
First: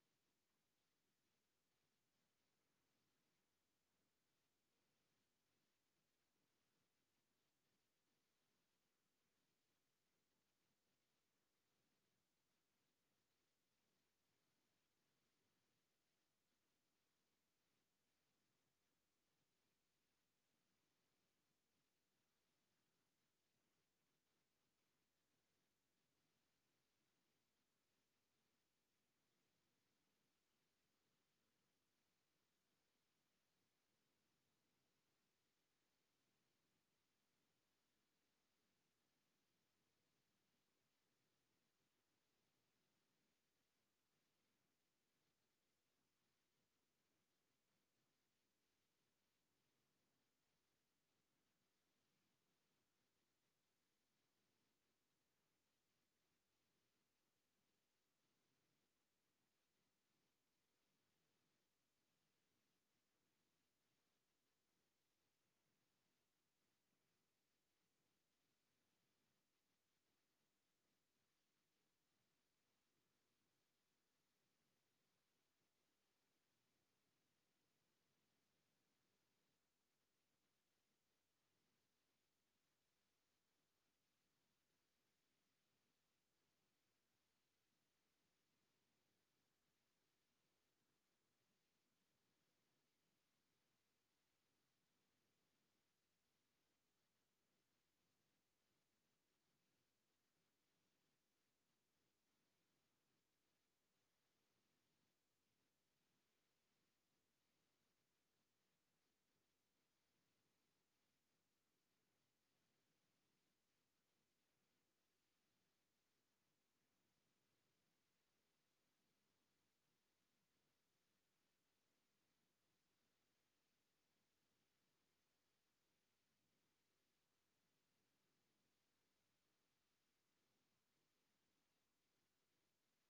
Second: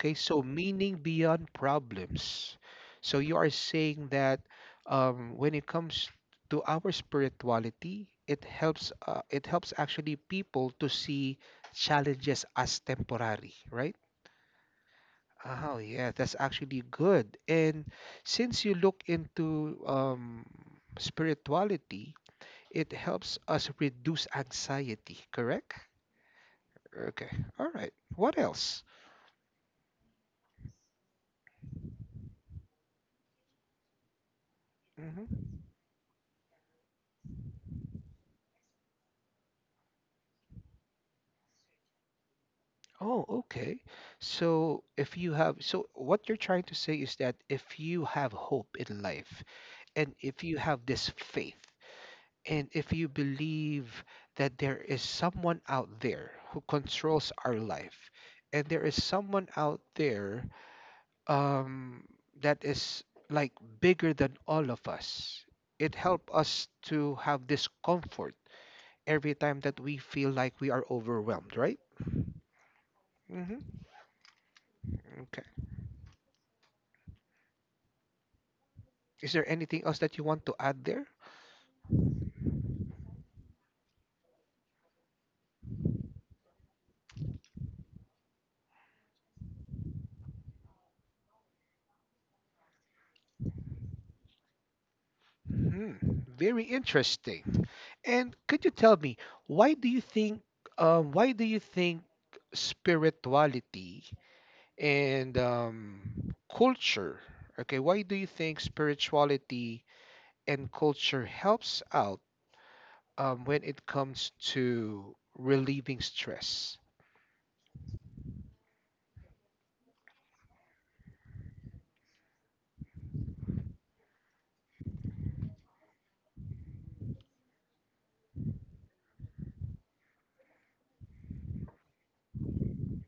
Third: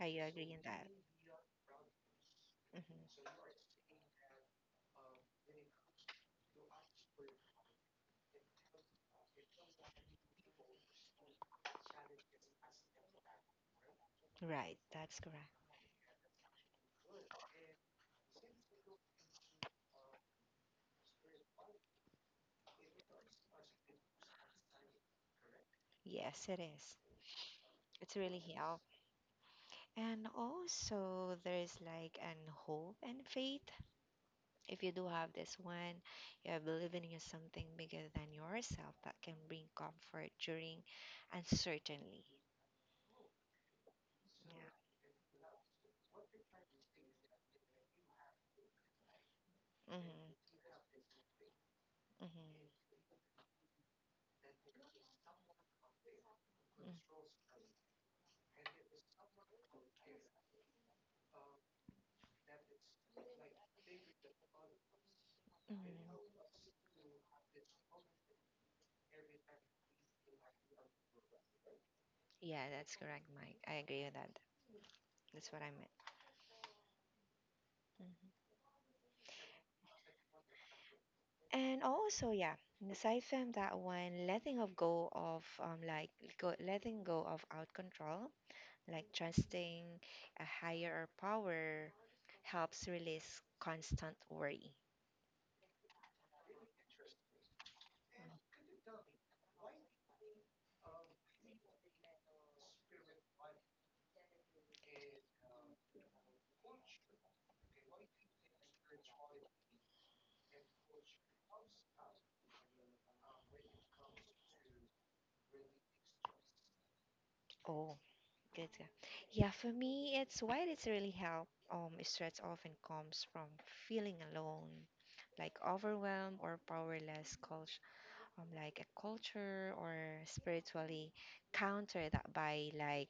Are you
So
agree in that?
meaning beyond problems. So you
Hmm.
are saying that when it comes to our spirituality, it helps. It helps actually people to see challenges as temporary, right?
Right, that's correct.
Oh yeah, that's actually good. And since you look into spirituality, it helps us reduce anxiety, correct?
Yes, it is.
Okay. All right.
It's
What
really help.
else?
And also there's like an hope and faith. If you do have this
Hmm.
one, you believe in something bigger than yourself that can bring comfort during uncertainty.
Oh, okay.
Yeah.
So if you have, so what you're trying to say is that if you have hope in life and
Mhm,
if you have this faith,
mhm,
and if you believe that there is someone out there who
mm,
controls our life, and there is someone out there, um, that is like bigger than all of us, it helps
mhm.
us to have this comfort every time that we feel like we are overwhelmed, right?
Yeah, that's correct, Mike. I
Hmm.
agree with that.
Okay.
That's what I meant. Mhm.
Is there anything else that you want to add there?
And also, yeah, aside from that one, letting go of out control, like trusting a higher power helps release constant worry.
Hmm, very interesting. And could you tell me why do you think, um, why do you think spirituality and culture? Okay, why do you think spirituality and culture helps out, when it comes to relieving stress?
Oh, good. Yeah, Yeah, for me, it's why it's really help. Stress often comes from feeling alone, like overwhelmed or powerless. Culture, like a culture or spiritually counter that by like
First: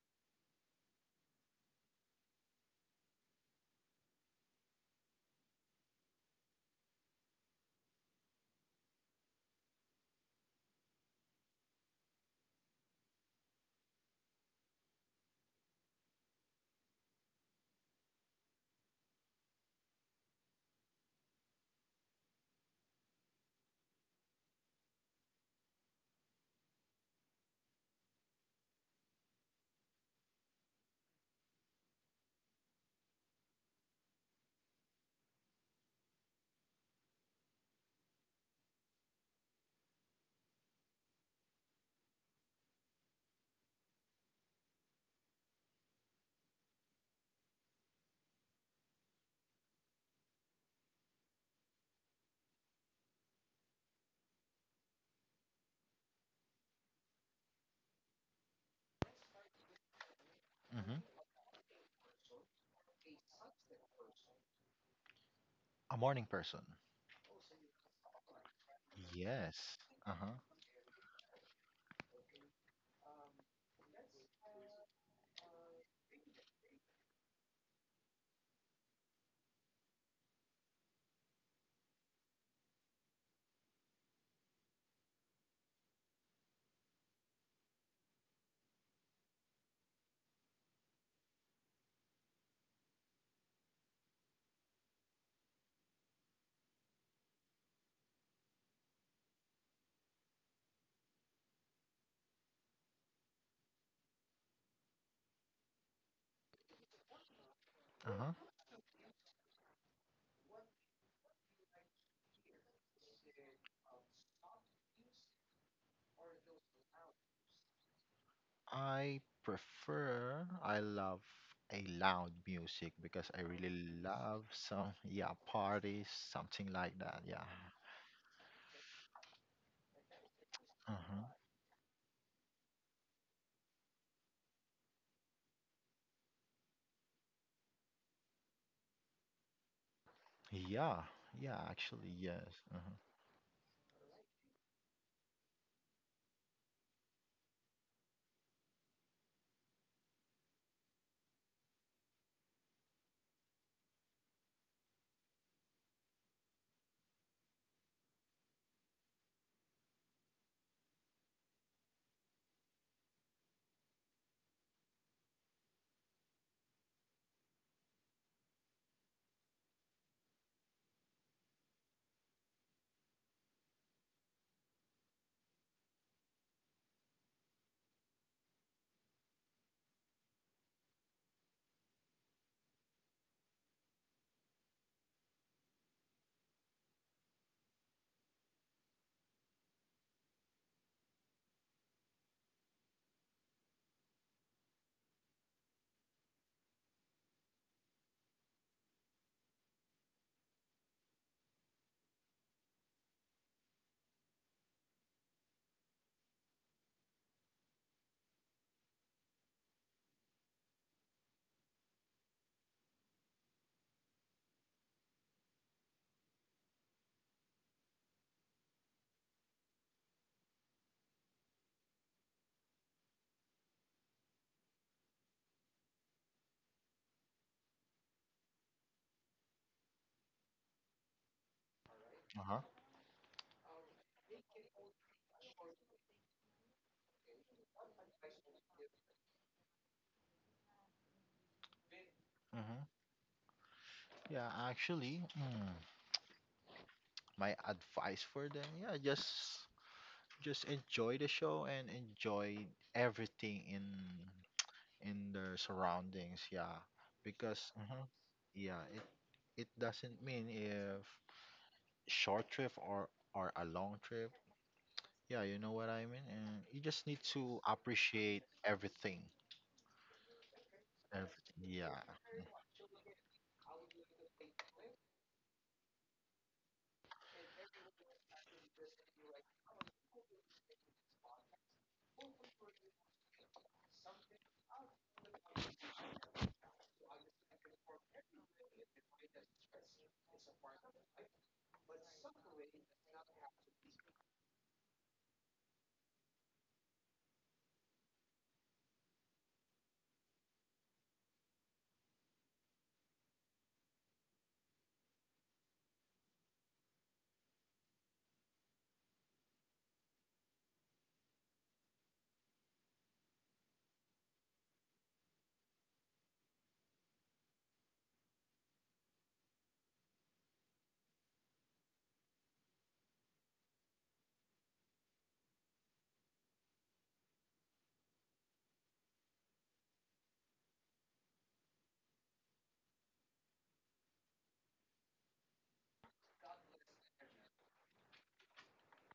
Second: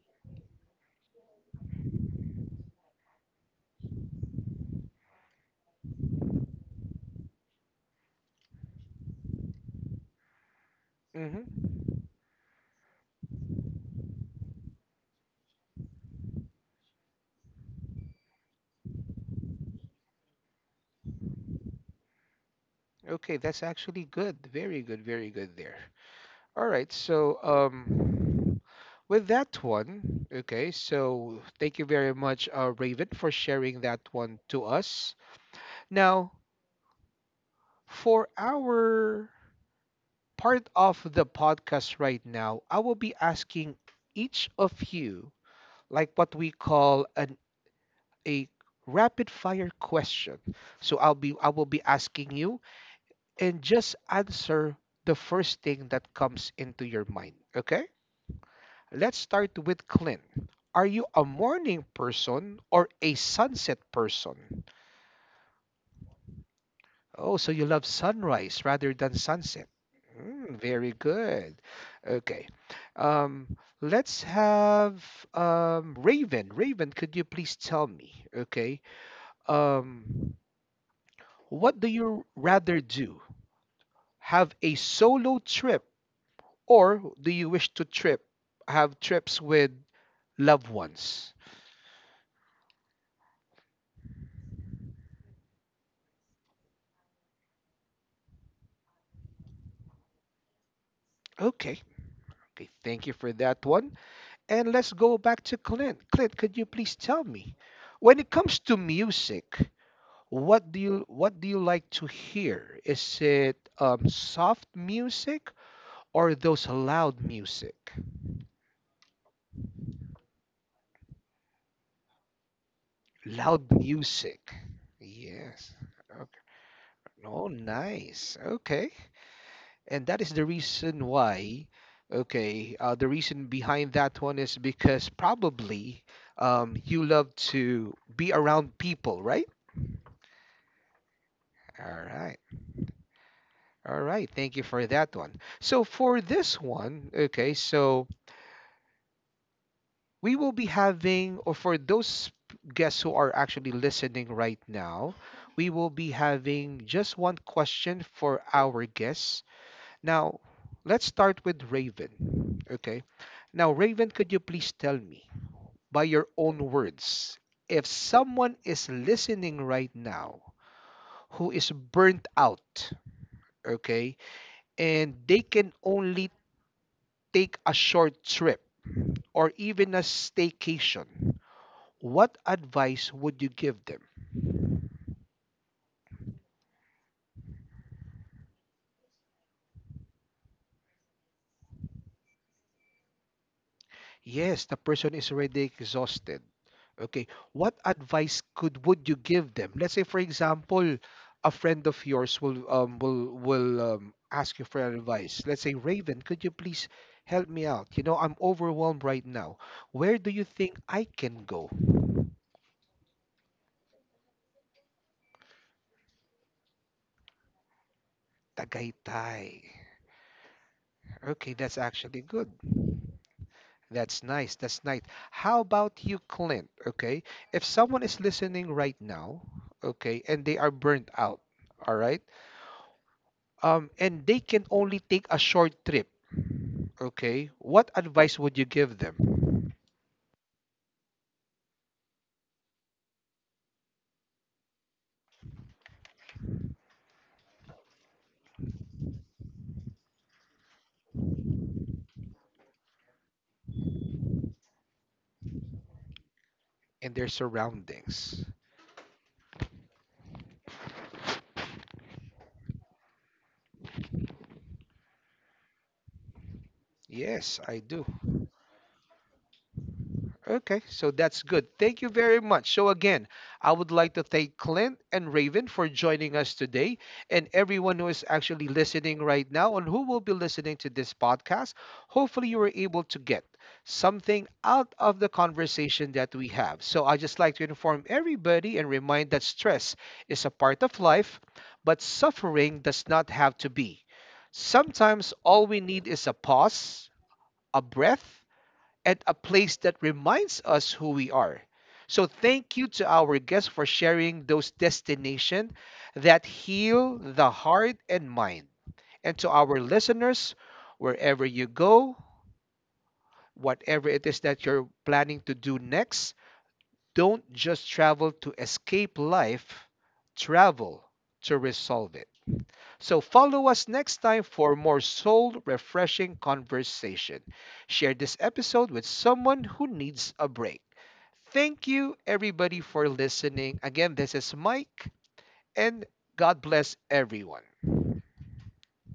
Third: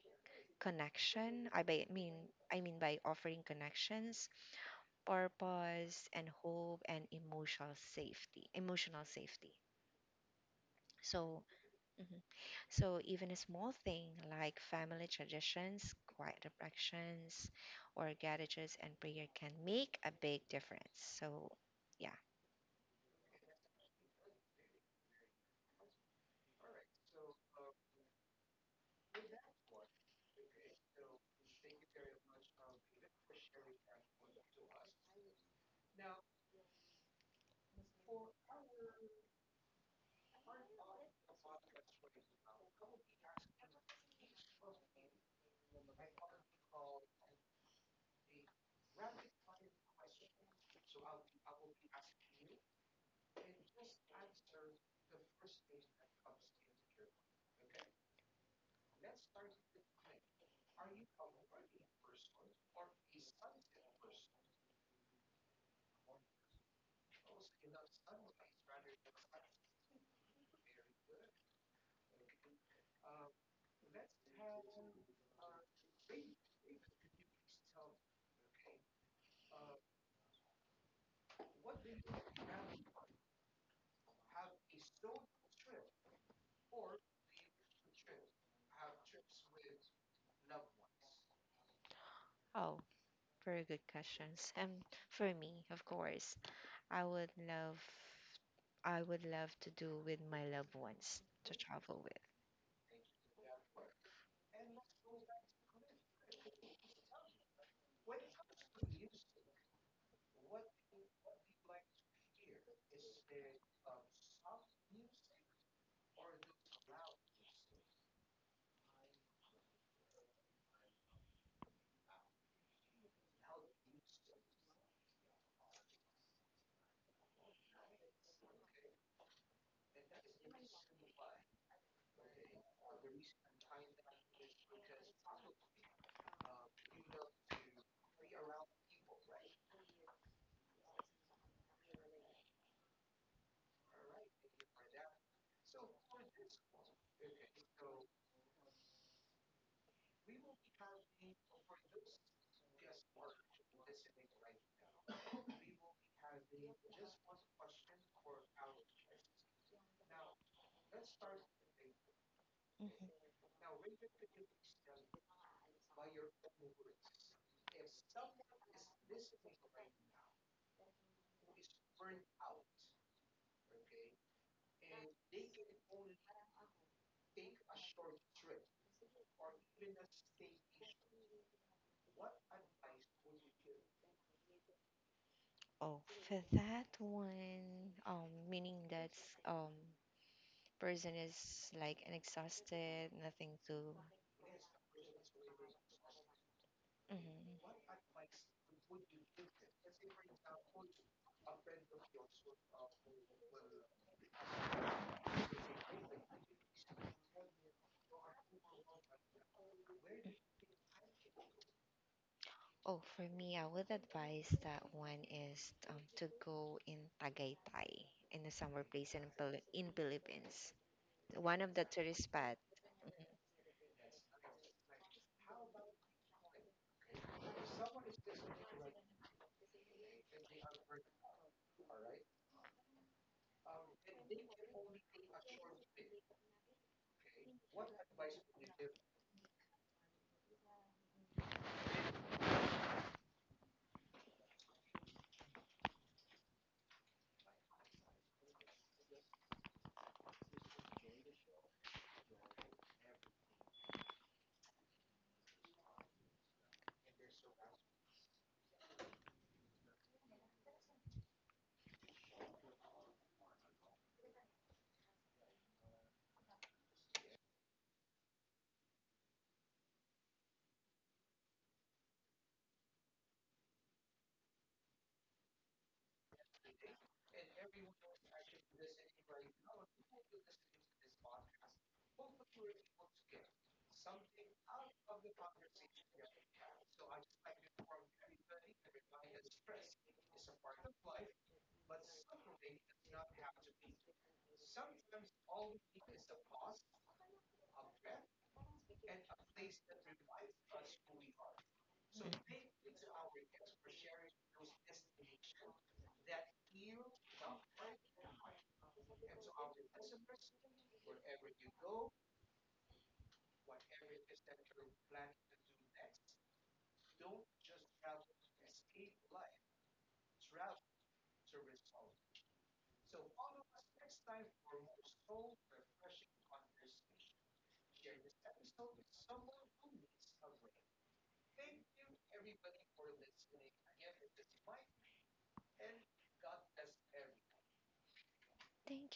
connection. I mean by offering connections, purpose, and hope, and emotional safety. Emotional safety. So.
Hmm.
Mhm. So even a small thing like family traditions, quiet reflections, or gratitudes and prayer can make a big difference. So yeah.
Okay, that's actually good. Very good. Very good there. All right. So, with that one, okay. So, thank you very much, Raven, for sharing that one to us. Now, for our part of the podcast right now, I will be asking each of you, like what we call an a rapid fire question. So, I will be asking you, and just answer the first thing that comes into your mind. Okay. Let's start with Clint. Are you
Mm-hmm.
a morning person or a sunset person?
A morning person.
Oh, so you love sunrise rather than sunset.
Yes. Uh-huh.
Mm, very good. Okay. Let's have Raven. Raven, could you please tell me? Okay. Um, what do you rather do? Have a solo trip, or do you wish to trip? Have trips with loved ones?
Oh, very good questions. For me, of course, I would love, I would love to do with my loved ones to
Okay.
travel with.
Okay. Thank you for that one. And let's go back to Clint. Clint, could you please tell me, when it
Uh-huh.
comes to music, what do you like to hear? Is it soft music or those loud music?
I love a loud music because I
Loud
really love
music.
some yeah
Yes.
parties,
Okay.
something like that. Yeah.
Oh, nice. Okay. And that is the
Uh
reason
huh.
why. Okay. The reason behind that one is because probably you love to be around people, right?
Yeah, yeah,
All
actually,
right.
yes. Uh-huh.
All right, thank you for that one. So for this one, okay, so we will be having, or for those guests who are actually listening right now, we will be having just one question for our guests. Now, let's start with Raven. Okay.
Mhm.
Now, Raven, could you please tell me, by your own words, if someone is listening right now who is burnt out, okay, and they can only take a short trip or even a staycation, what advice would you give them?
Oh, for that one, meaning that um person is like exhausted, nothing to.
Yes, the person is already exhausted. Okay,
Mhm.
what advice could would you give them? Let's say, for example, a friend of yours will ask you for advice. Let's say, Raven, could you please help me out? You know, I'm overwhelmed right now. Where do you think I can go?
Oh, for me, I would advise that one is to go in Tagaytay, in a summer place in
Tagaytay.
Philippines.
Okay,
One of
that's
the tourist
actually good.
spot.
That's nice. That's nice. How about you, Clint? Okay. If someone is listening right now, okay, and they are burnt out, all right,
Uh-huh.
and they can only take a short trip, okay, what advice would you give them
uh-huh. Yeah, actually, my advice for them, yeah, just enjoy the show and enjoy everything in their surroundings, yeah.
in their
Because
surroundings?
yeah, it it doesn't mean if short trip or a long trip. Yeah, you know what I mean? And you just need to
Yes, I do.
appreciate everything.
Okay, so that's
Everything.
good. Thank you very
Yeah.
much. So, again, I would like to thank Clint and Raven for joining us today and everyone who is actually listening right now and who will be listening to this podcast. Hopefully, you were able to get something out of the conversation that we have. So, I just like to inform everybody and remind that stress is a part of life, but suffering does not have to be. Sometimes all we need is a pause, a breath, at a place that reminds us who we are. So
Mhm.
thank you to our guests for sharing those destinations that heal the heart and mind. And to our listeners, wherever you go, whatever it is that you're planning to do next, don't just travel to escape life, travel to resolve it. So follow us next time for more soul refreshing conversation. Share this episode with someone who needs a break. Thank you, everybody, for listening. Again, this is Mike, and God bless everyone.
Thank